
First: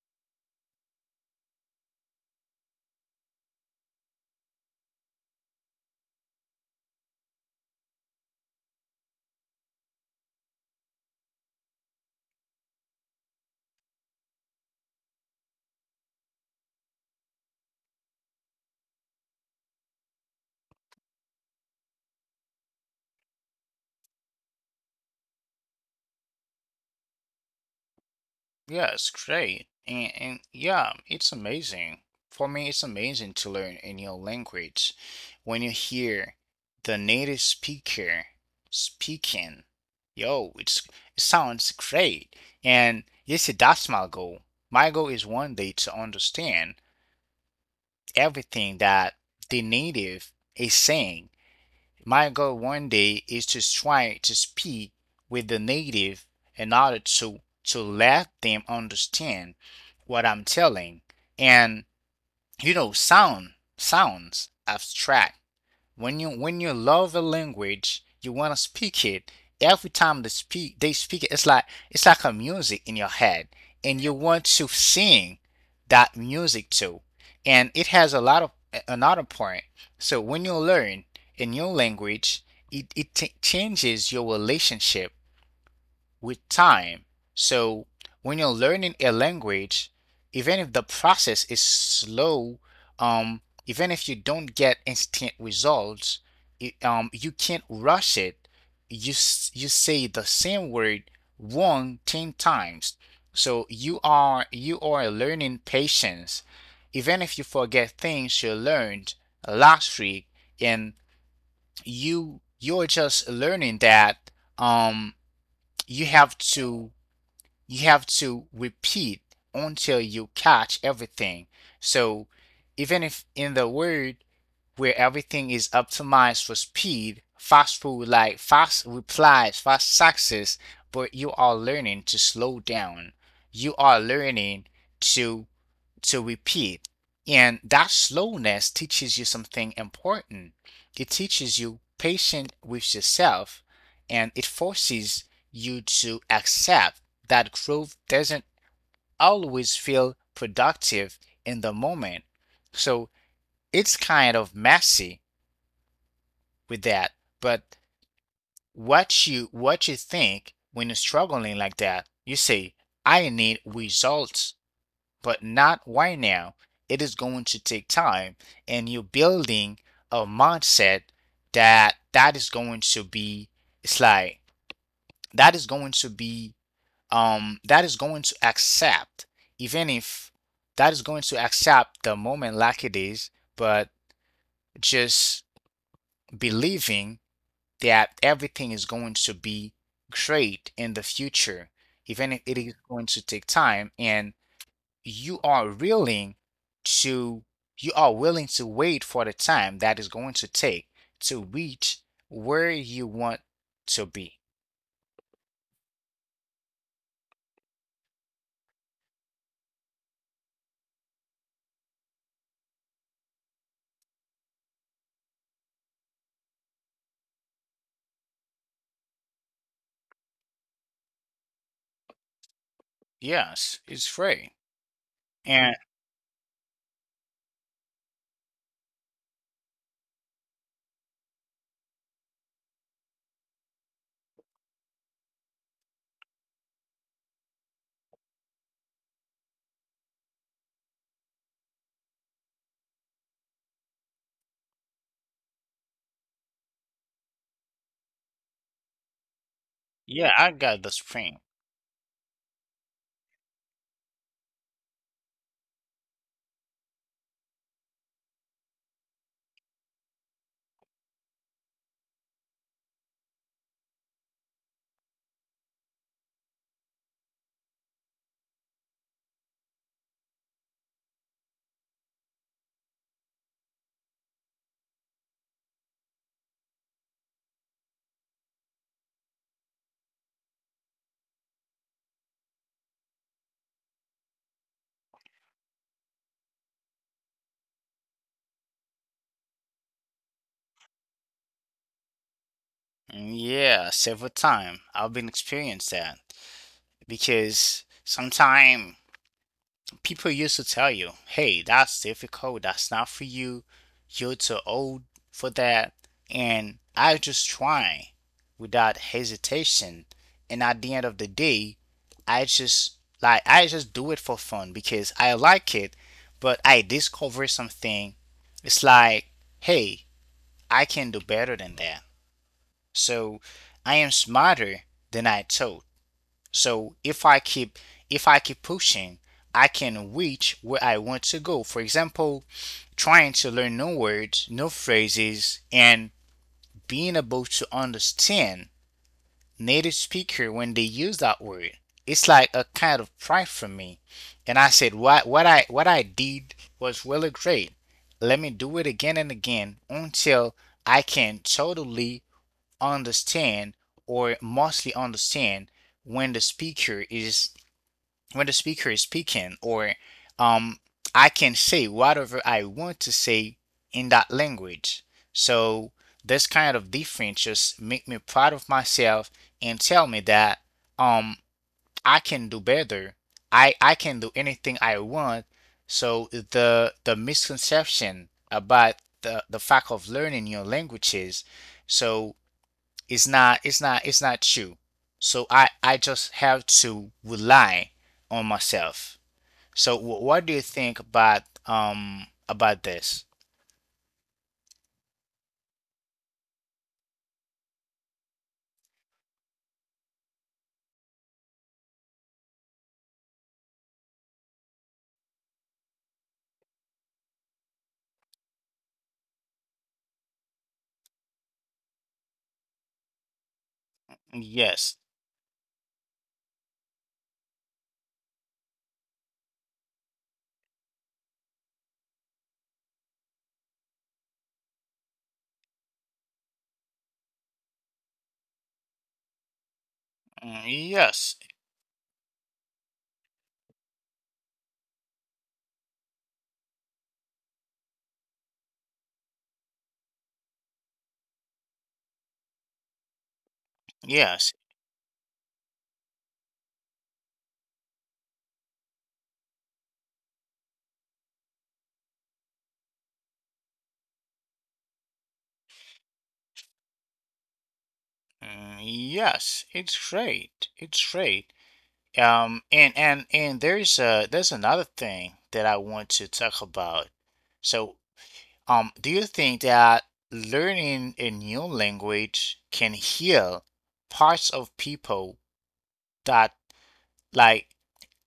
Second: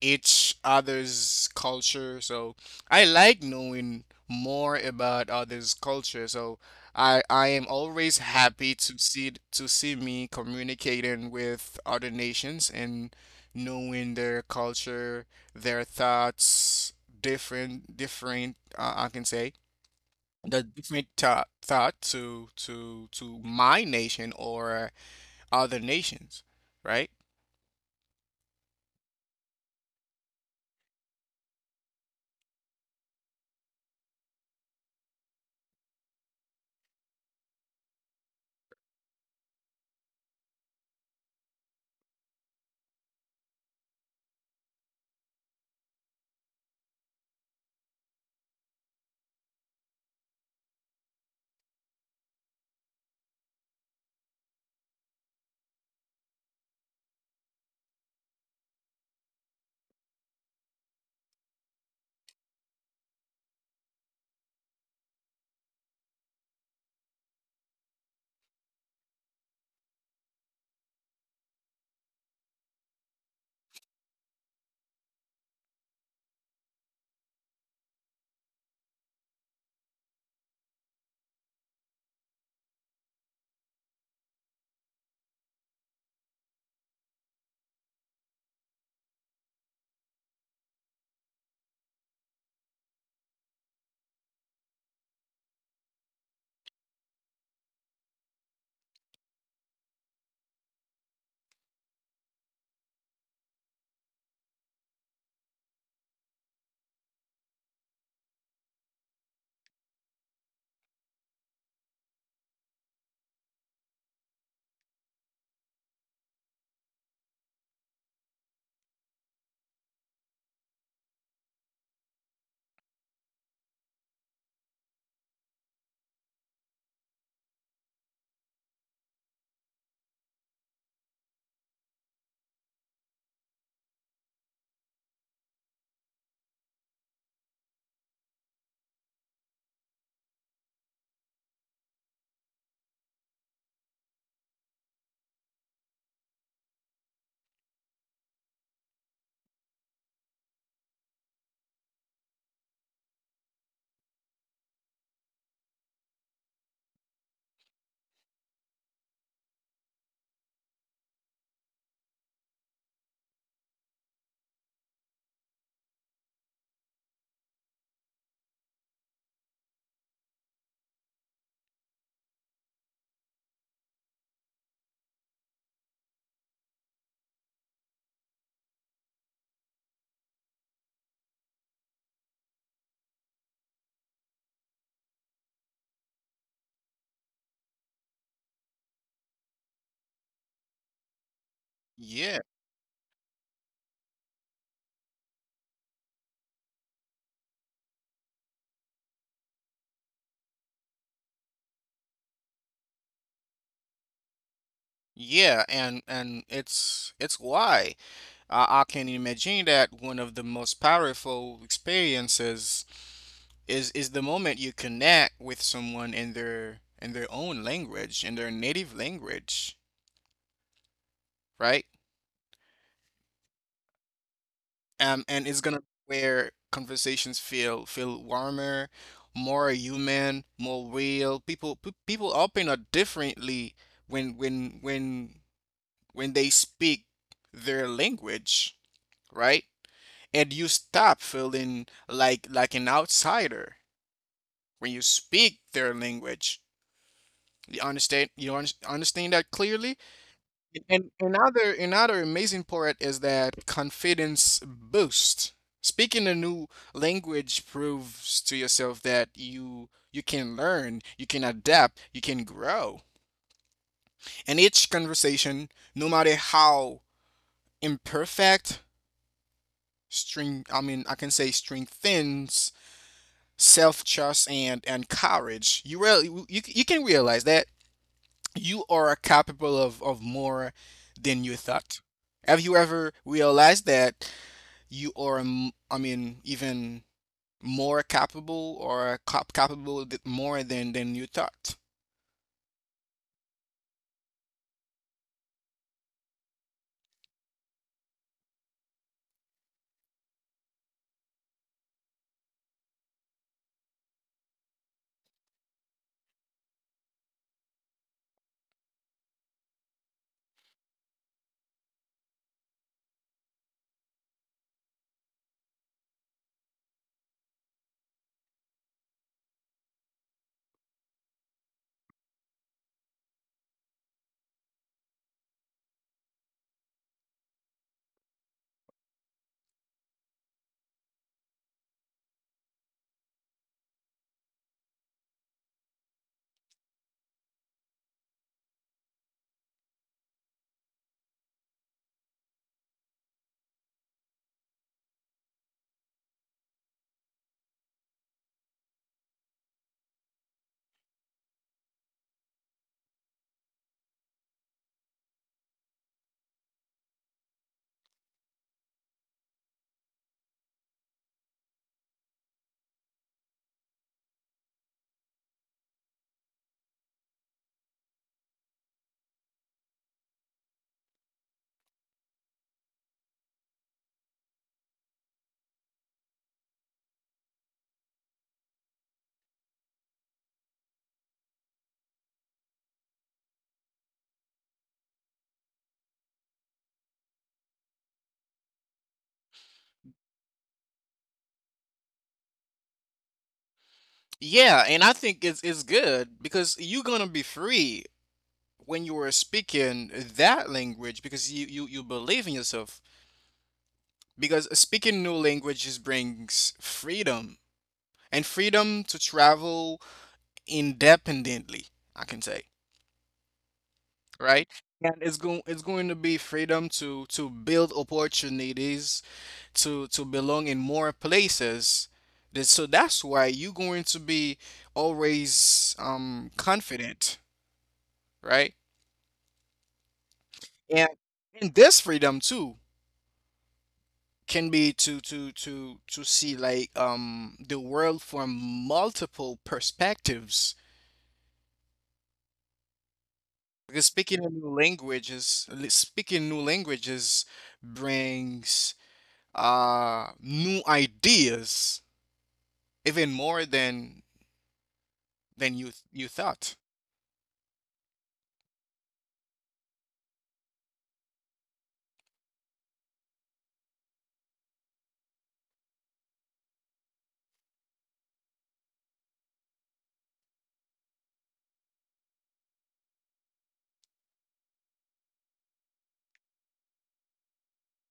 each other's culture. So I like knowing more about others' culture. So I am always happy to see me communicating with other nations and knowing their culture, their thoughts, different, I can say, the different thought thought to my nation or other nations, right?
Yes, great. And yeah, it's amazing. For me, it's amazing to learn a new language. When you hear the native speaker speaking, yo, it's, it sounds great. And you see, that's my goal. My goal is one day to understand everything that the native is saying. My goal one day is to try to speak with the native in order to let them understand what I'm telling. And you know, sounds abstract, when you love a language, you want to speak it. Every time they speak it, it's like a music in your head, and you want to sing that music too. And it has a lot of another point. So when you learn a new language, it changes your relationship with time. So when you're learning a language, even if the process is slow, um, even if you don't get instant results, you can't rush it. You you say the same word one ten times. So you are learning patience. Even if you forget things you learned last week, and you're just learning that um you have to you have to repeat until you catch everything. So even if in the word where everything is optimized for speed, fast food like fast replies, fast success, but you are learning to slow down. You are learning to to repeat. And that slowness teaches you something important. It teaches you patience with yourself, and it forces you to accept that growth doesn't always feel productive in the moment. So it's kind of messy with that. But what you think when you're struggling like that, you say, I need results, but not right now. It is going to take time, and you're building a mindset that is going to be, it's like that is going to be, that is going to accept, even if, that is going to accept the moment like it is, but just believing that everything is going to be great in the future, even if
Yeah.
it is going to take time, and you are willing to you are willing to wait for the time that is going to take to reach where you want to be.
Yeah, and it's why I can imagine that one of the most powerful experiences is the moment you connect with someone in their own language, in their native language, right?
Yes, it's free.
And it's
And
gonna be where conversations feel warmer, more human, more real. People open up differently when when when when they speak their language, right? And you stop feeling like an outsider when you speak their language. You understand? Understand that clearly.
yeah, I got the
And
spring.
another amazing part is that confidence boost. Speaking a new language proves to yourself that you can learn, you can adapt, you can grow. And each conversation, no matter how imperfect, string I mean I can say strengthens self-trust and courage. You really, you can realize that you are capable of more than you thought. Have you ever realized that you are m- I mean even more capable, or capable, more than you thought?
Yeah, several time I've been experienced that, because sometime people used to tell you, hey, that's difficult, that's not for you, you're too old for that. And I just try without hesitation. And at the end of the day, I just do it for fun because I like it, but I discover something. It's like, hey, I can do better than that. So I am smarter than I thought. So if I keep pushing, I can reach where I want to go. For example, trying to learn new words, new phrases, and being able to understand native speaker when they use that word. It's like a kind of pride for me. And I said, what I did was really great. Let me do it again and again until I can totally understand, or mostly understand, when the speaker is when the speaker is speaking, or um, I can say whatever I want to say in that language. So this kind of difference just make me proud of myself and tell me that, um, I can do better. I can do anything I want. So the misconception about the fact of learning new languages, so it's not true. So I just have to rely on myself. So what do you think about this?
Yeah, and I think it's good because you're gonna be free when you are speaking that language, because you believe in yourself, because speaking new languages brings freedom, and freedom to travel independently, I can say, right?
Yes.
And it's going to be freedom to build opportunities, to belong in more places. So that's why you're going to be always, um, confident, right?
Mm,
And
yes.
and this freedom too can be to see like the world from multiple perspectives. Because
Yes.
speaking new languages brings new ideas, even more than than you you thought.
Mm, yes. It's great. It's great. And there's another thing that I want to talk about. So do you think that learning a new language can heal parts of people that, like,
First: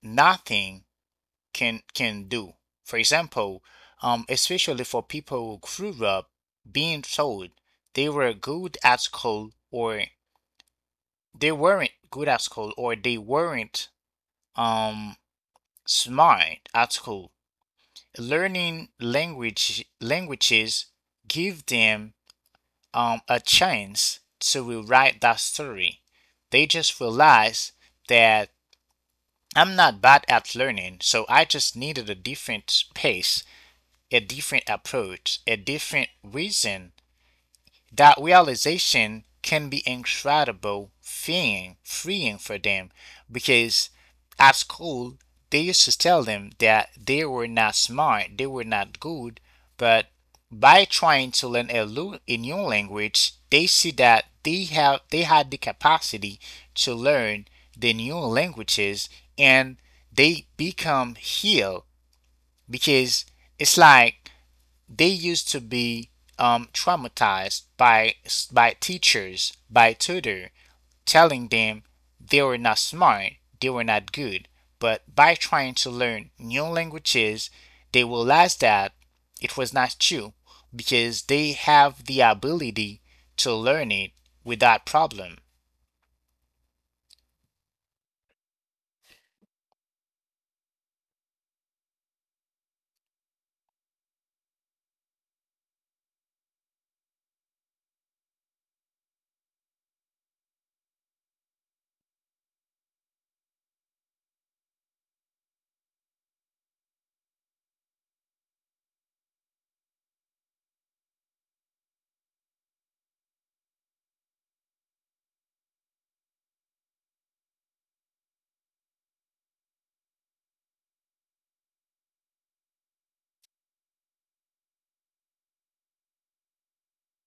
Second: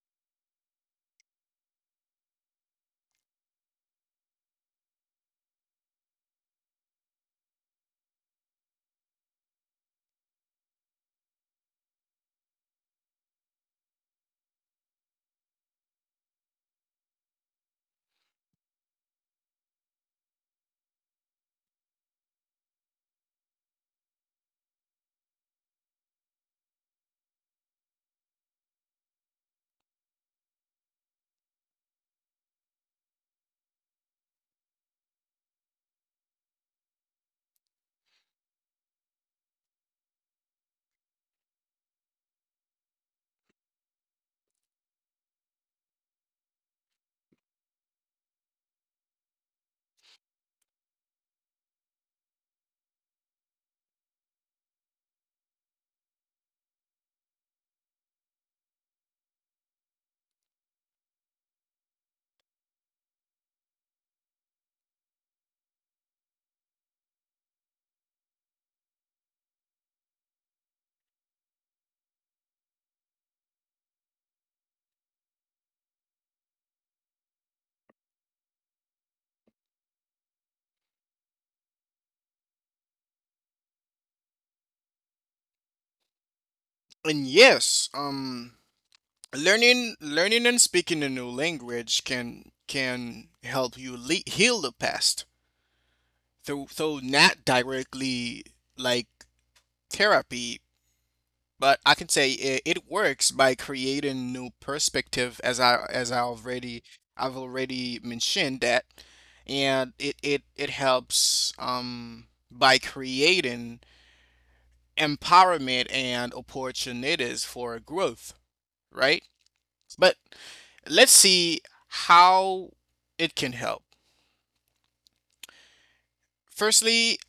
nothing can do? For example, especially for people who grew up being told they were good at school, or they weren't good at school, or they weren't um smart at school. Learning language languages give them a chance to rewrite that story. They just realize that, I'm not bad at learning, so I just needed a different pace, a different approach, a different reason. That realization can be incredible freeing, freeing for them, because at school they used to tell them that they were not smart, they were not good, but by trying to learn a new language, they see that they had the capacity to learn the new languages, and they become healed, because it's like they used to be traumatized by teachers, by tutor, telling them they were not smart, they were not good. But by trying to learn new languages, they realize that it was not true, because they have the ability to learn it without problem.
And yes, um, learning and speaking a new language can help you heal the past. Though not directly like therapy, but I can say it, it works by creating new perspective, as I've already mentioned that, and it helps, um, by creating empowerment and opportunities for growth, right? But let's see how it can help. Firstly,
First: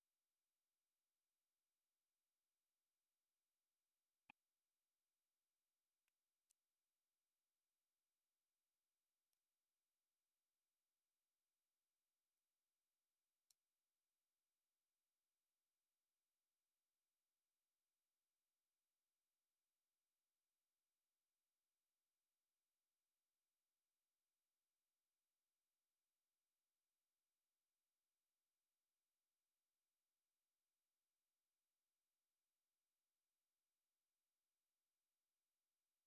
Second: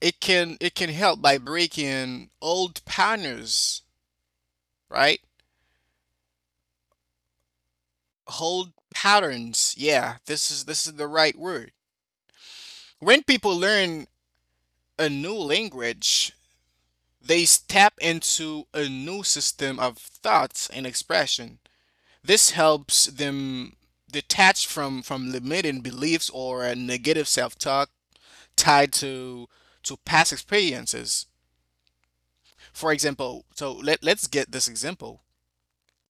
it can help by breaking old patterns, right? Hold patterns. Yeah, this is the right word. When people learn a new language, they step into a new system of thoughts and expression. This helps them detach from limiting beliefs or a negative self-talk tied to past experiences. For example, so let's get this example.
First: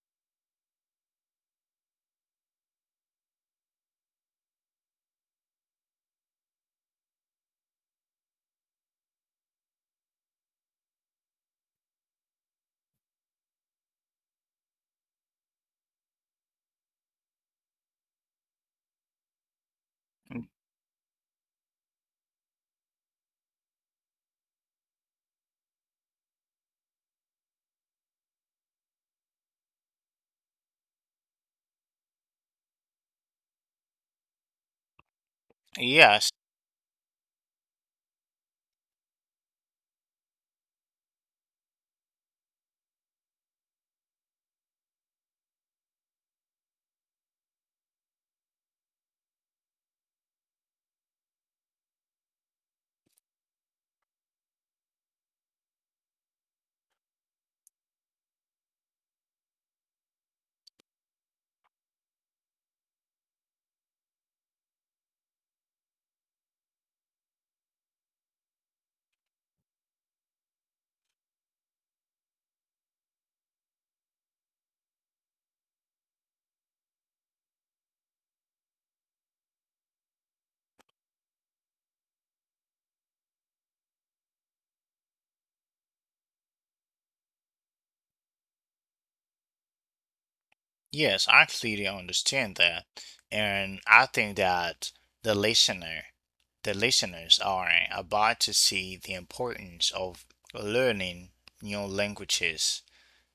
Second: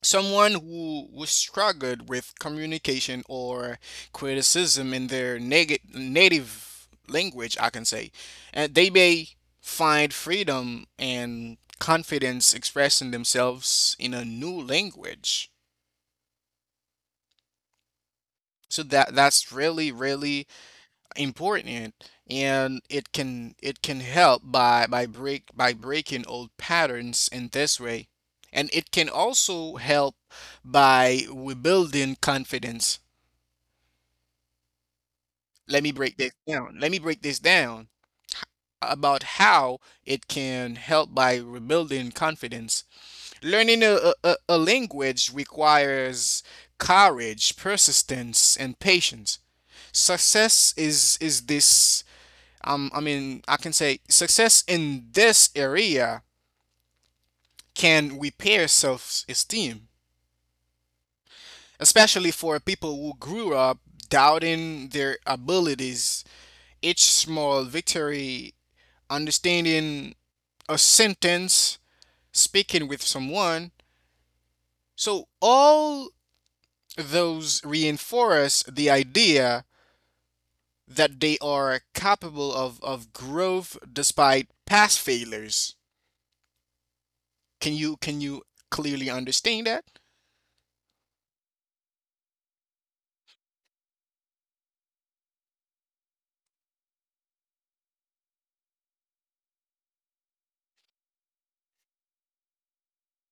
Someone who struggled with communication or criticism in their native language, I can say, and they may find freedom and confidence expressing themselves in a new language. So that's really, really important, and it can help by breaking old patterns in this way. And it can also help by rebuilding confidence. Let me break
Yes.
this down. Let me break this down about how it can help by rebuilding confidence. Learning a language requires courage, persistence, and patience. Success is this I mean I can say success in this area can repair self-esteem, especially for people who grew up doubting their abilities. Each small victory, understanding a sentence, speaking with someone. So all those reinforce the idea that they are capable of growth despite past failures. Can you clearly understand that?
Yes, I clearly understand that. And I think that the listener, the listeners are about to see the importance of learning new languages.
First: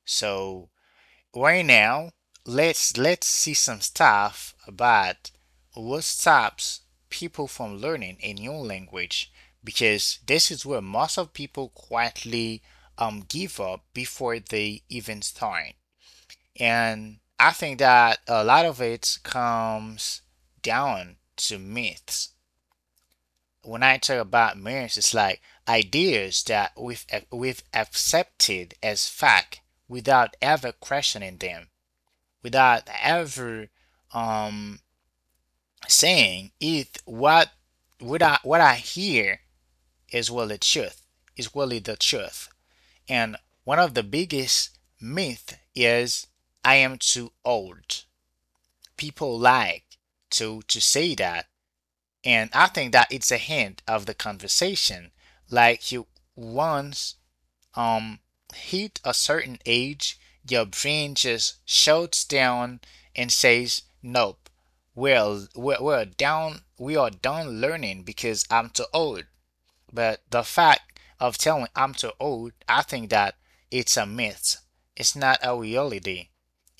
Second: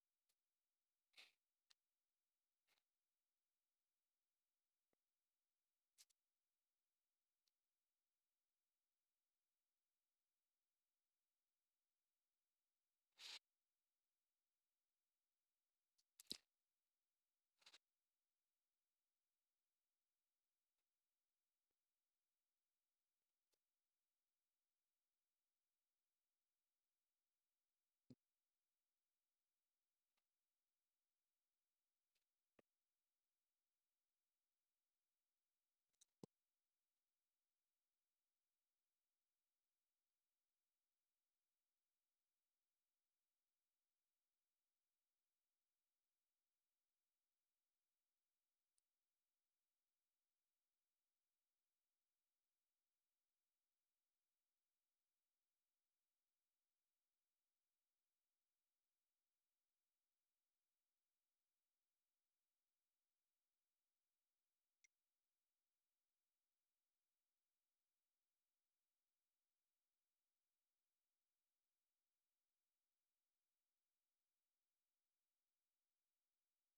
So right now, let's see some stuff about what stops people from learning a new language, because this is where most of people quietly give up before they even start. And I think that a lot of it comes down to myths. When I talk about myths, it's like ideas that we've accepted as fact without ever questioning them, without ever um saying if what I hear is really the truth, is really the truth. And one of the biggest myth is, I am too old. People like to say that, and I think that it's a hint of the conversation, like you, once, um hit a certain age, your brain just shuts down and says, nope, well we are done learning because I'm too old. But the fact of telling I'm too old, I think that it's a myth. It's not a reality.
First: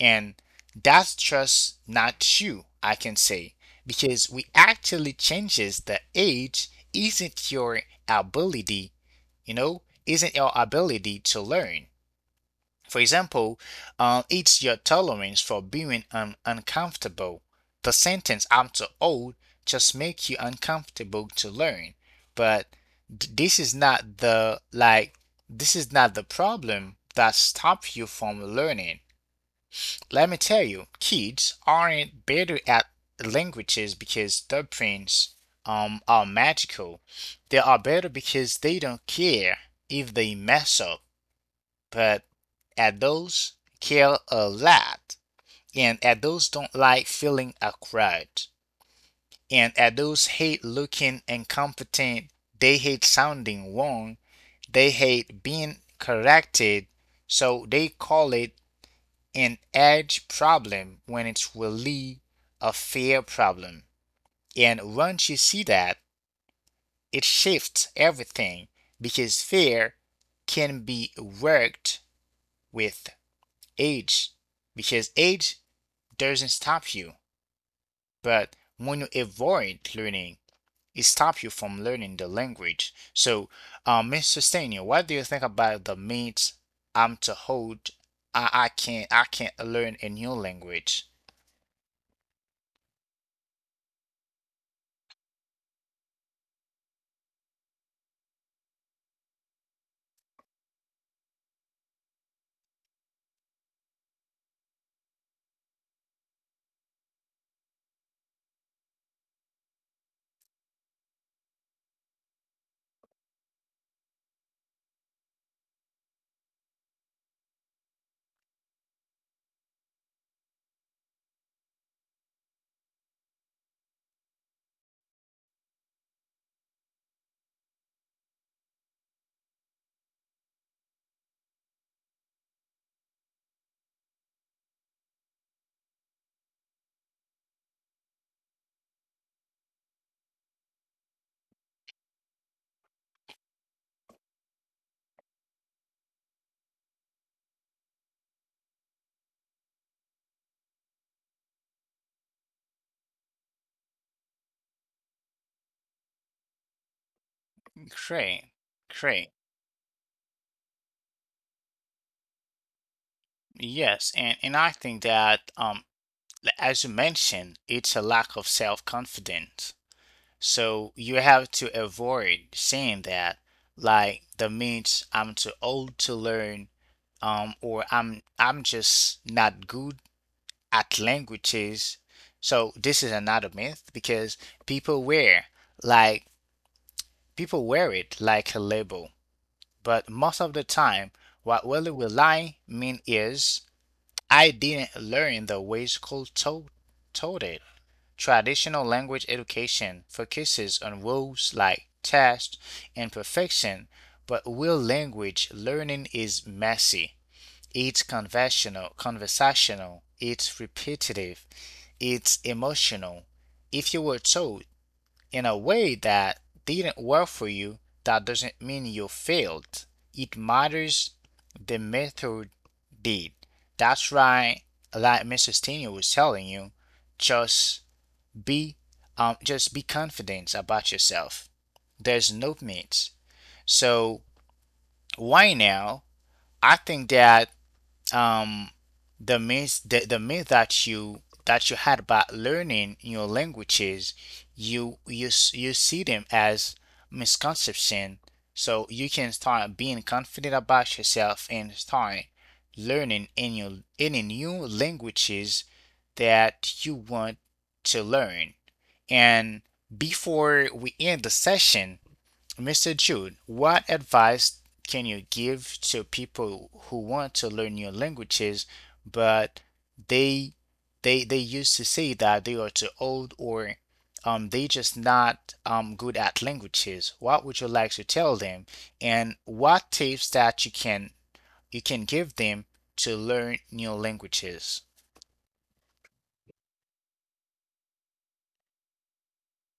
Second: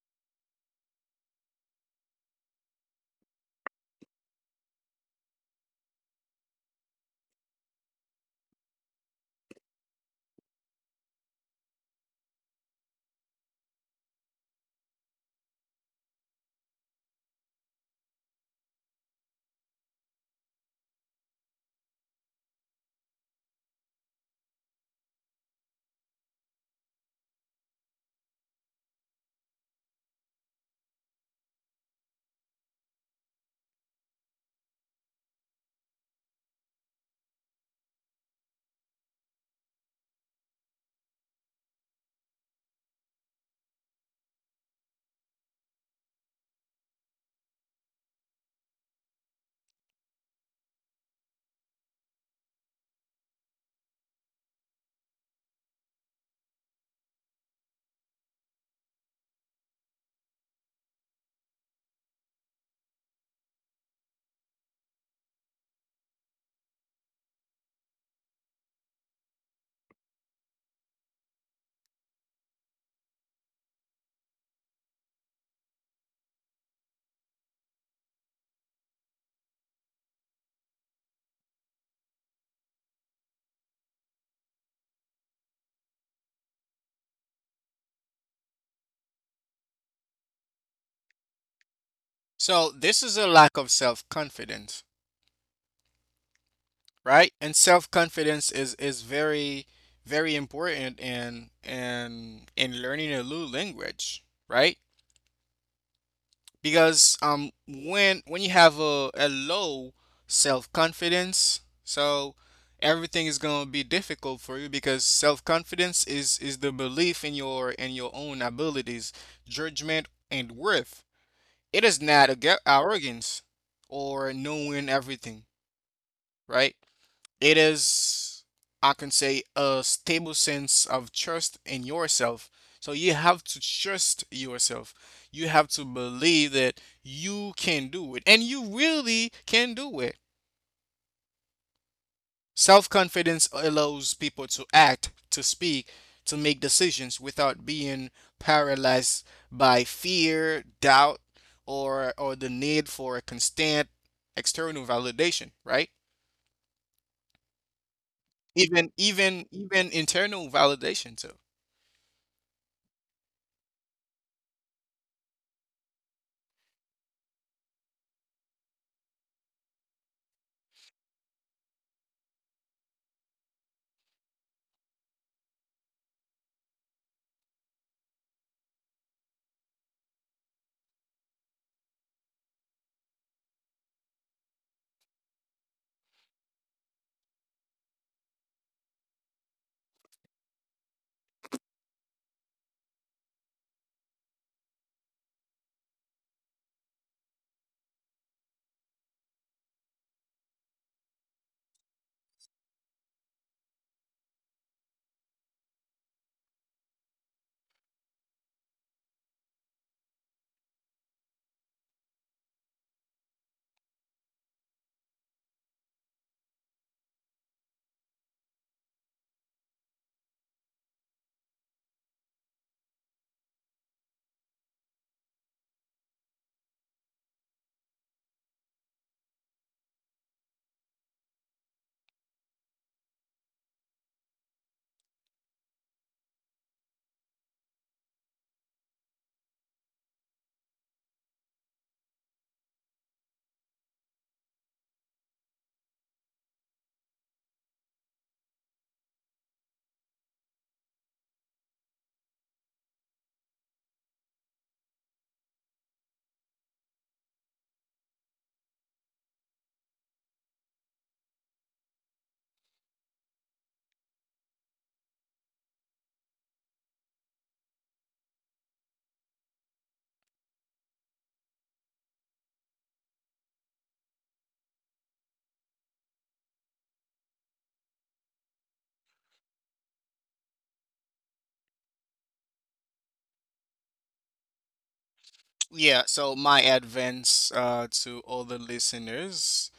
And that's just not true, I can say, because we actually changes the age isn't your ability, you know, isn't your ability to learn. For example, it's your tolerance for being uncomfortable. The sentence I'm too old just makes you uncomfortable to learn. But this is not the like this is not the problem that stops you from learning. Let me tell you, kids aren't better at languages because their brains are magical. They are better because they don't care if they mess up, but adults care a lot, and adults don't like feeling awkward, and adults hate looking incompetent, they hate sounding wrong, they hate being corrected, so they call it an age problem when it's really a fear problem. And once you see that, it shifts everything, because fear can be worked with. Age, because age doesn't stop you, but when you avoid learning, it stops you from learning the language. So, Mr. Stanier, what do you think about the myths I'm to hold? I can't I can't learn a new language.
So this is a lack of self-confidence, right? And self-confidence is very very important in learning a new language, right? Because when you have a low self-confidence, so everything is going to be difficult for you, because self-confidence is the belief in your own abilities, judgment and worth. It is not a arrogance or knowing everything, right? It is, I can say, a stable sense of trust in yourself. So you have to trust yourself. You have to believe that you can do it, and you really can do it. Self confidence allows people to act, to speak, to make decisions without being paralyzed by fear, doubt, or the need for a constant external validation, right?
Great, great.
Even internal validation too.
Yes, and I think that as you mentioned, it's a lack of self-confidence. So you have to avoid saying that, like that means I'm too old to learn, or I'm just not good at languages. So this is another myth because people wear like people wear it like a label, but most of the time, what really will lie mean is, I didn't learn the ways called told it. Traditional language education focuses on rules like test and perfection, but real language learning is messy. It's conventional, conversational, it's repetitive, it's emotional. If you were taught in a way that didn't work for you, that doesn't mean you failed. It matters the method did. That's right, like Mrs. Tina was telling you, just be just be confident about yourself. There's no limits. So why now? I think that um, the myth that you had about learning your languages, you you see them as misconception, so you can start being confident about yourself and start learning in your any new languages that you want to learn. And before we end the session, Mr. Jude, what advice can you give to people who want to learn new languages, but they they used to say that they are too old or they just not good at languages? What would you like to tell them? And what tips that you can give them to learn new languages?
Yeah, so my advice, to all the listeners,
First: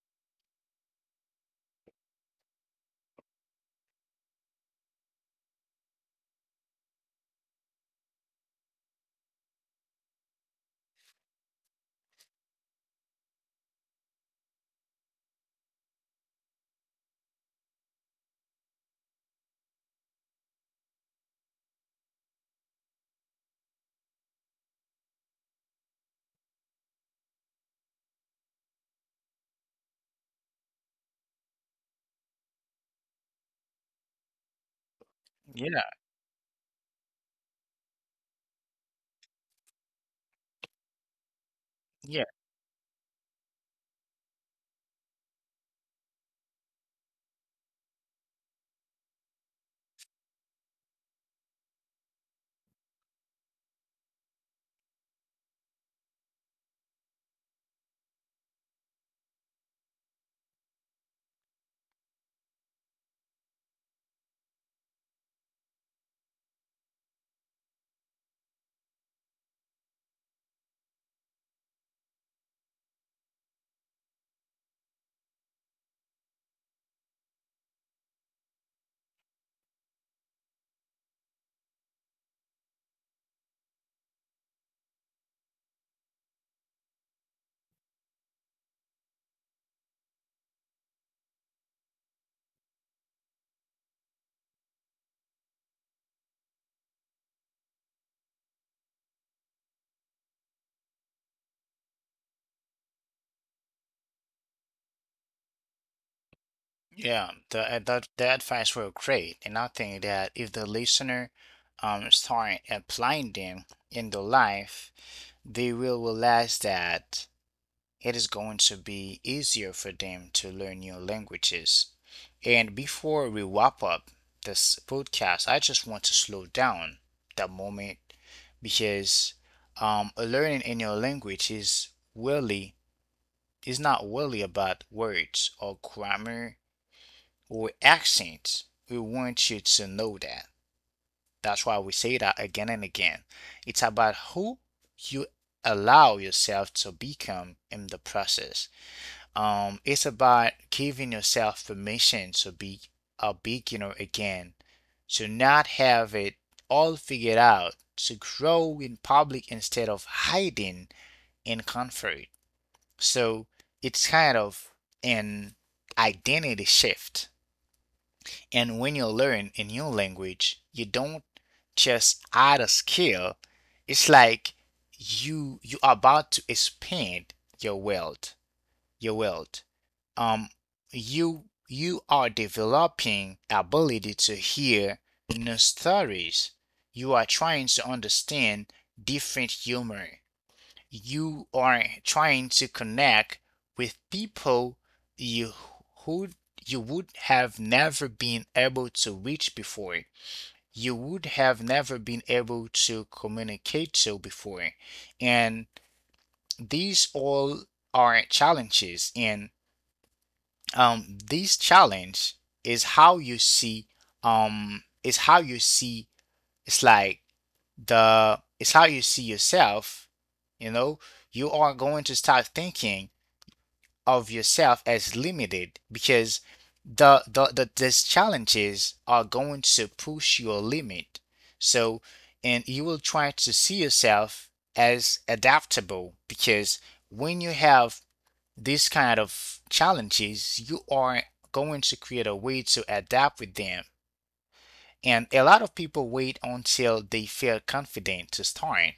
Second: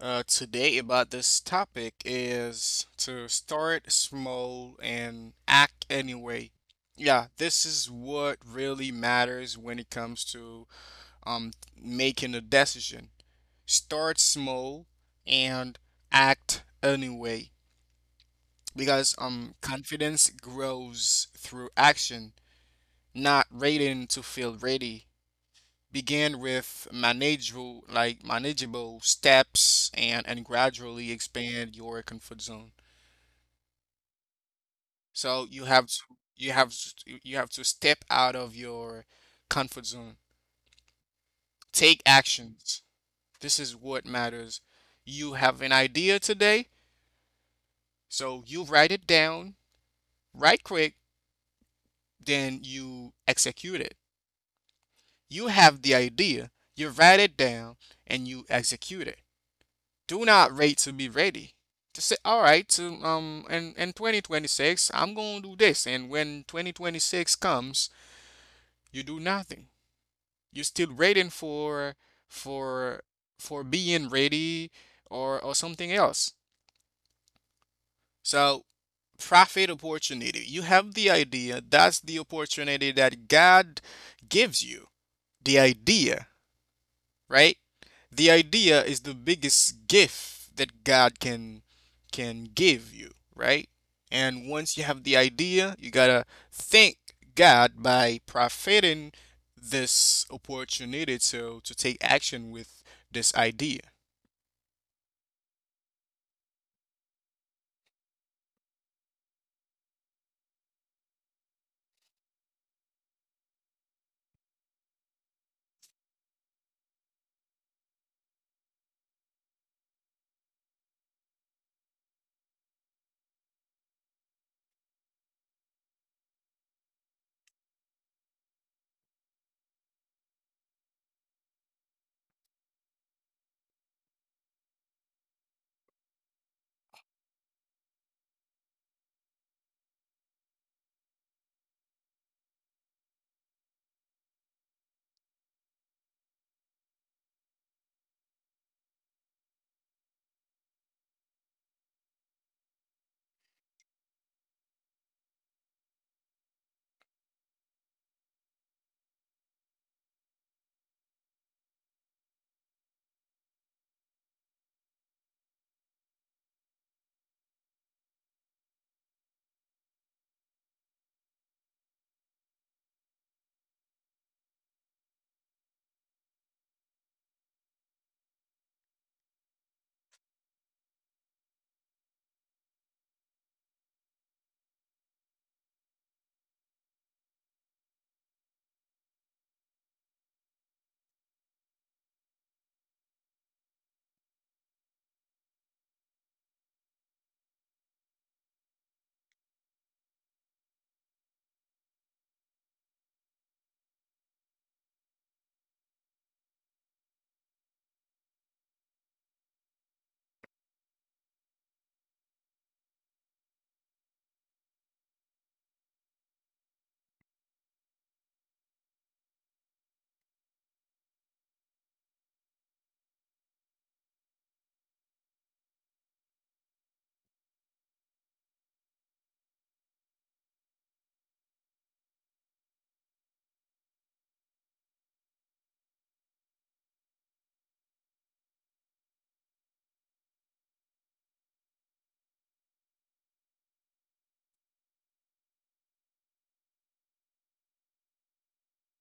today about this topic is to start small and act anyway. Yeah, this is what really matters when it comes to, um, making a decision. Start small and act anyway, because, confidence grows through action, not waiting to feel ready. Begin with manageable, like manageable steps, and gradually expand your comfort zone. So you have
Yeah,
to, you have to step out of your comfort zone. Take
yeah.
actions. This is what matters. You have an idea today, so you write it down, right quick, then you execute it. You have the idea, you write it down, and you execute it. Do not wait to be ready. To say, all right, to, in 2026, I'm going to do this. And when 2026 comes, you do nothing. You're still waiting for, for being ready, or something else. So profit opportunity. You have the idea. That's the opportunity that God gives you. The idea. Right? The idea is the biggest gift that God can give you, right? And once you have the idea, you gotta thank God by profiting this opportunity to take action with this idea.
Yeah, the, that the advice were great, and I think that if the listener start applying them in their life, they will realize that it is going to be easier for them to learn new languages. And before we wrap up this podcast, I just want to slow down that moment, because learning a new language is really, is not really about words or grammar or accent. We want you to know that. That's why we say that again and again. It's about who you allow yourself to become in the process. It's about giving yourself permission to be a beginner again, to not have it all figured out, to grow in public instead of hiding in comfort. So it's kind of an identity shift. And when you learn a new language, you don't just add a skill. It's like you are about to expand your world, your world. Um, you are developing ability to hear new stories. You are trying to understand different humor, you are trying to connect with people, you who you would have never been able to reach before. You would have never been able to communicate to before. And these all are challenges. And this challenge is how you see um is how you see it's like the it's how you see yourself, you know, you are going to start thinking of yourself as limited, because these challenges are going to push your limit. So, and you will try to see yourself as adaptable, because when you have these kind of challenges, you are going to create a way to adapt with them. And a lot of people wait until they feel confident to start,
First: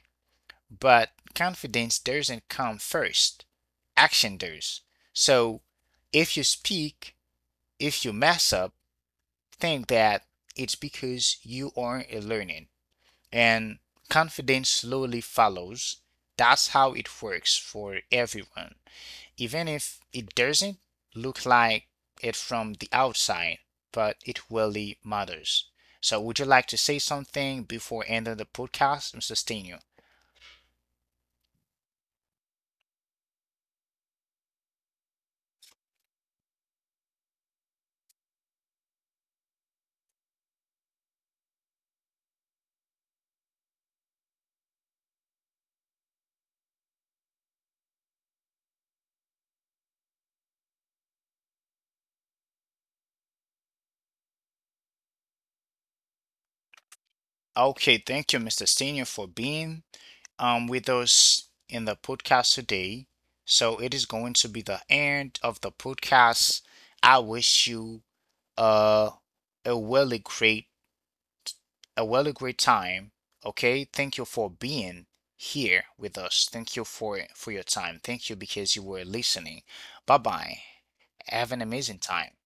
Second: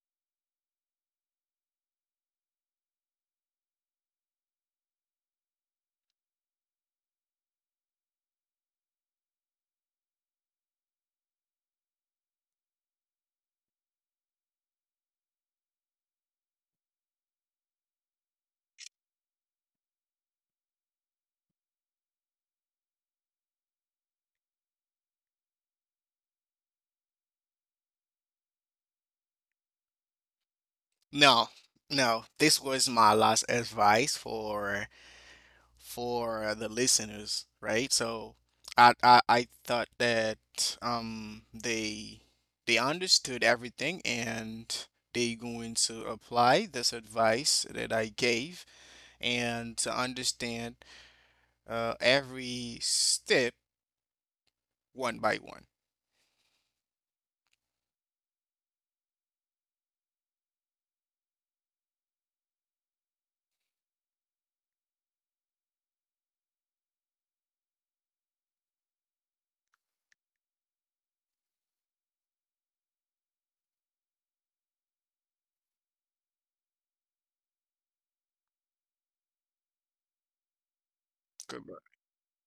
but confidence doesn't come first. Action does. So if you speak, if you mess up, think that it's because you aren't learning. And confidence slowly follows. That's how it works for everyone, even if it doesn't look like it from the outside, but it really matters. So, would you like to say something before ending the podcast, Mr. Stenu?
No, no, this was my last advice for the listeners, right? So I thought that, um, they understood everything, and they going to apply this advice that I gave, and to understand, every step one by one.
Okay, thank you, Mr. Senior, for being with us in the podcast today. So it is going to be the end of the podcast. I wish you uh, a really great, a really great time. Okay, thank you for being here with us. Thank you for your time. Thank you because you were listening. Bye bye. Have an
Good.
amazing time.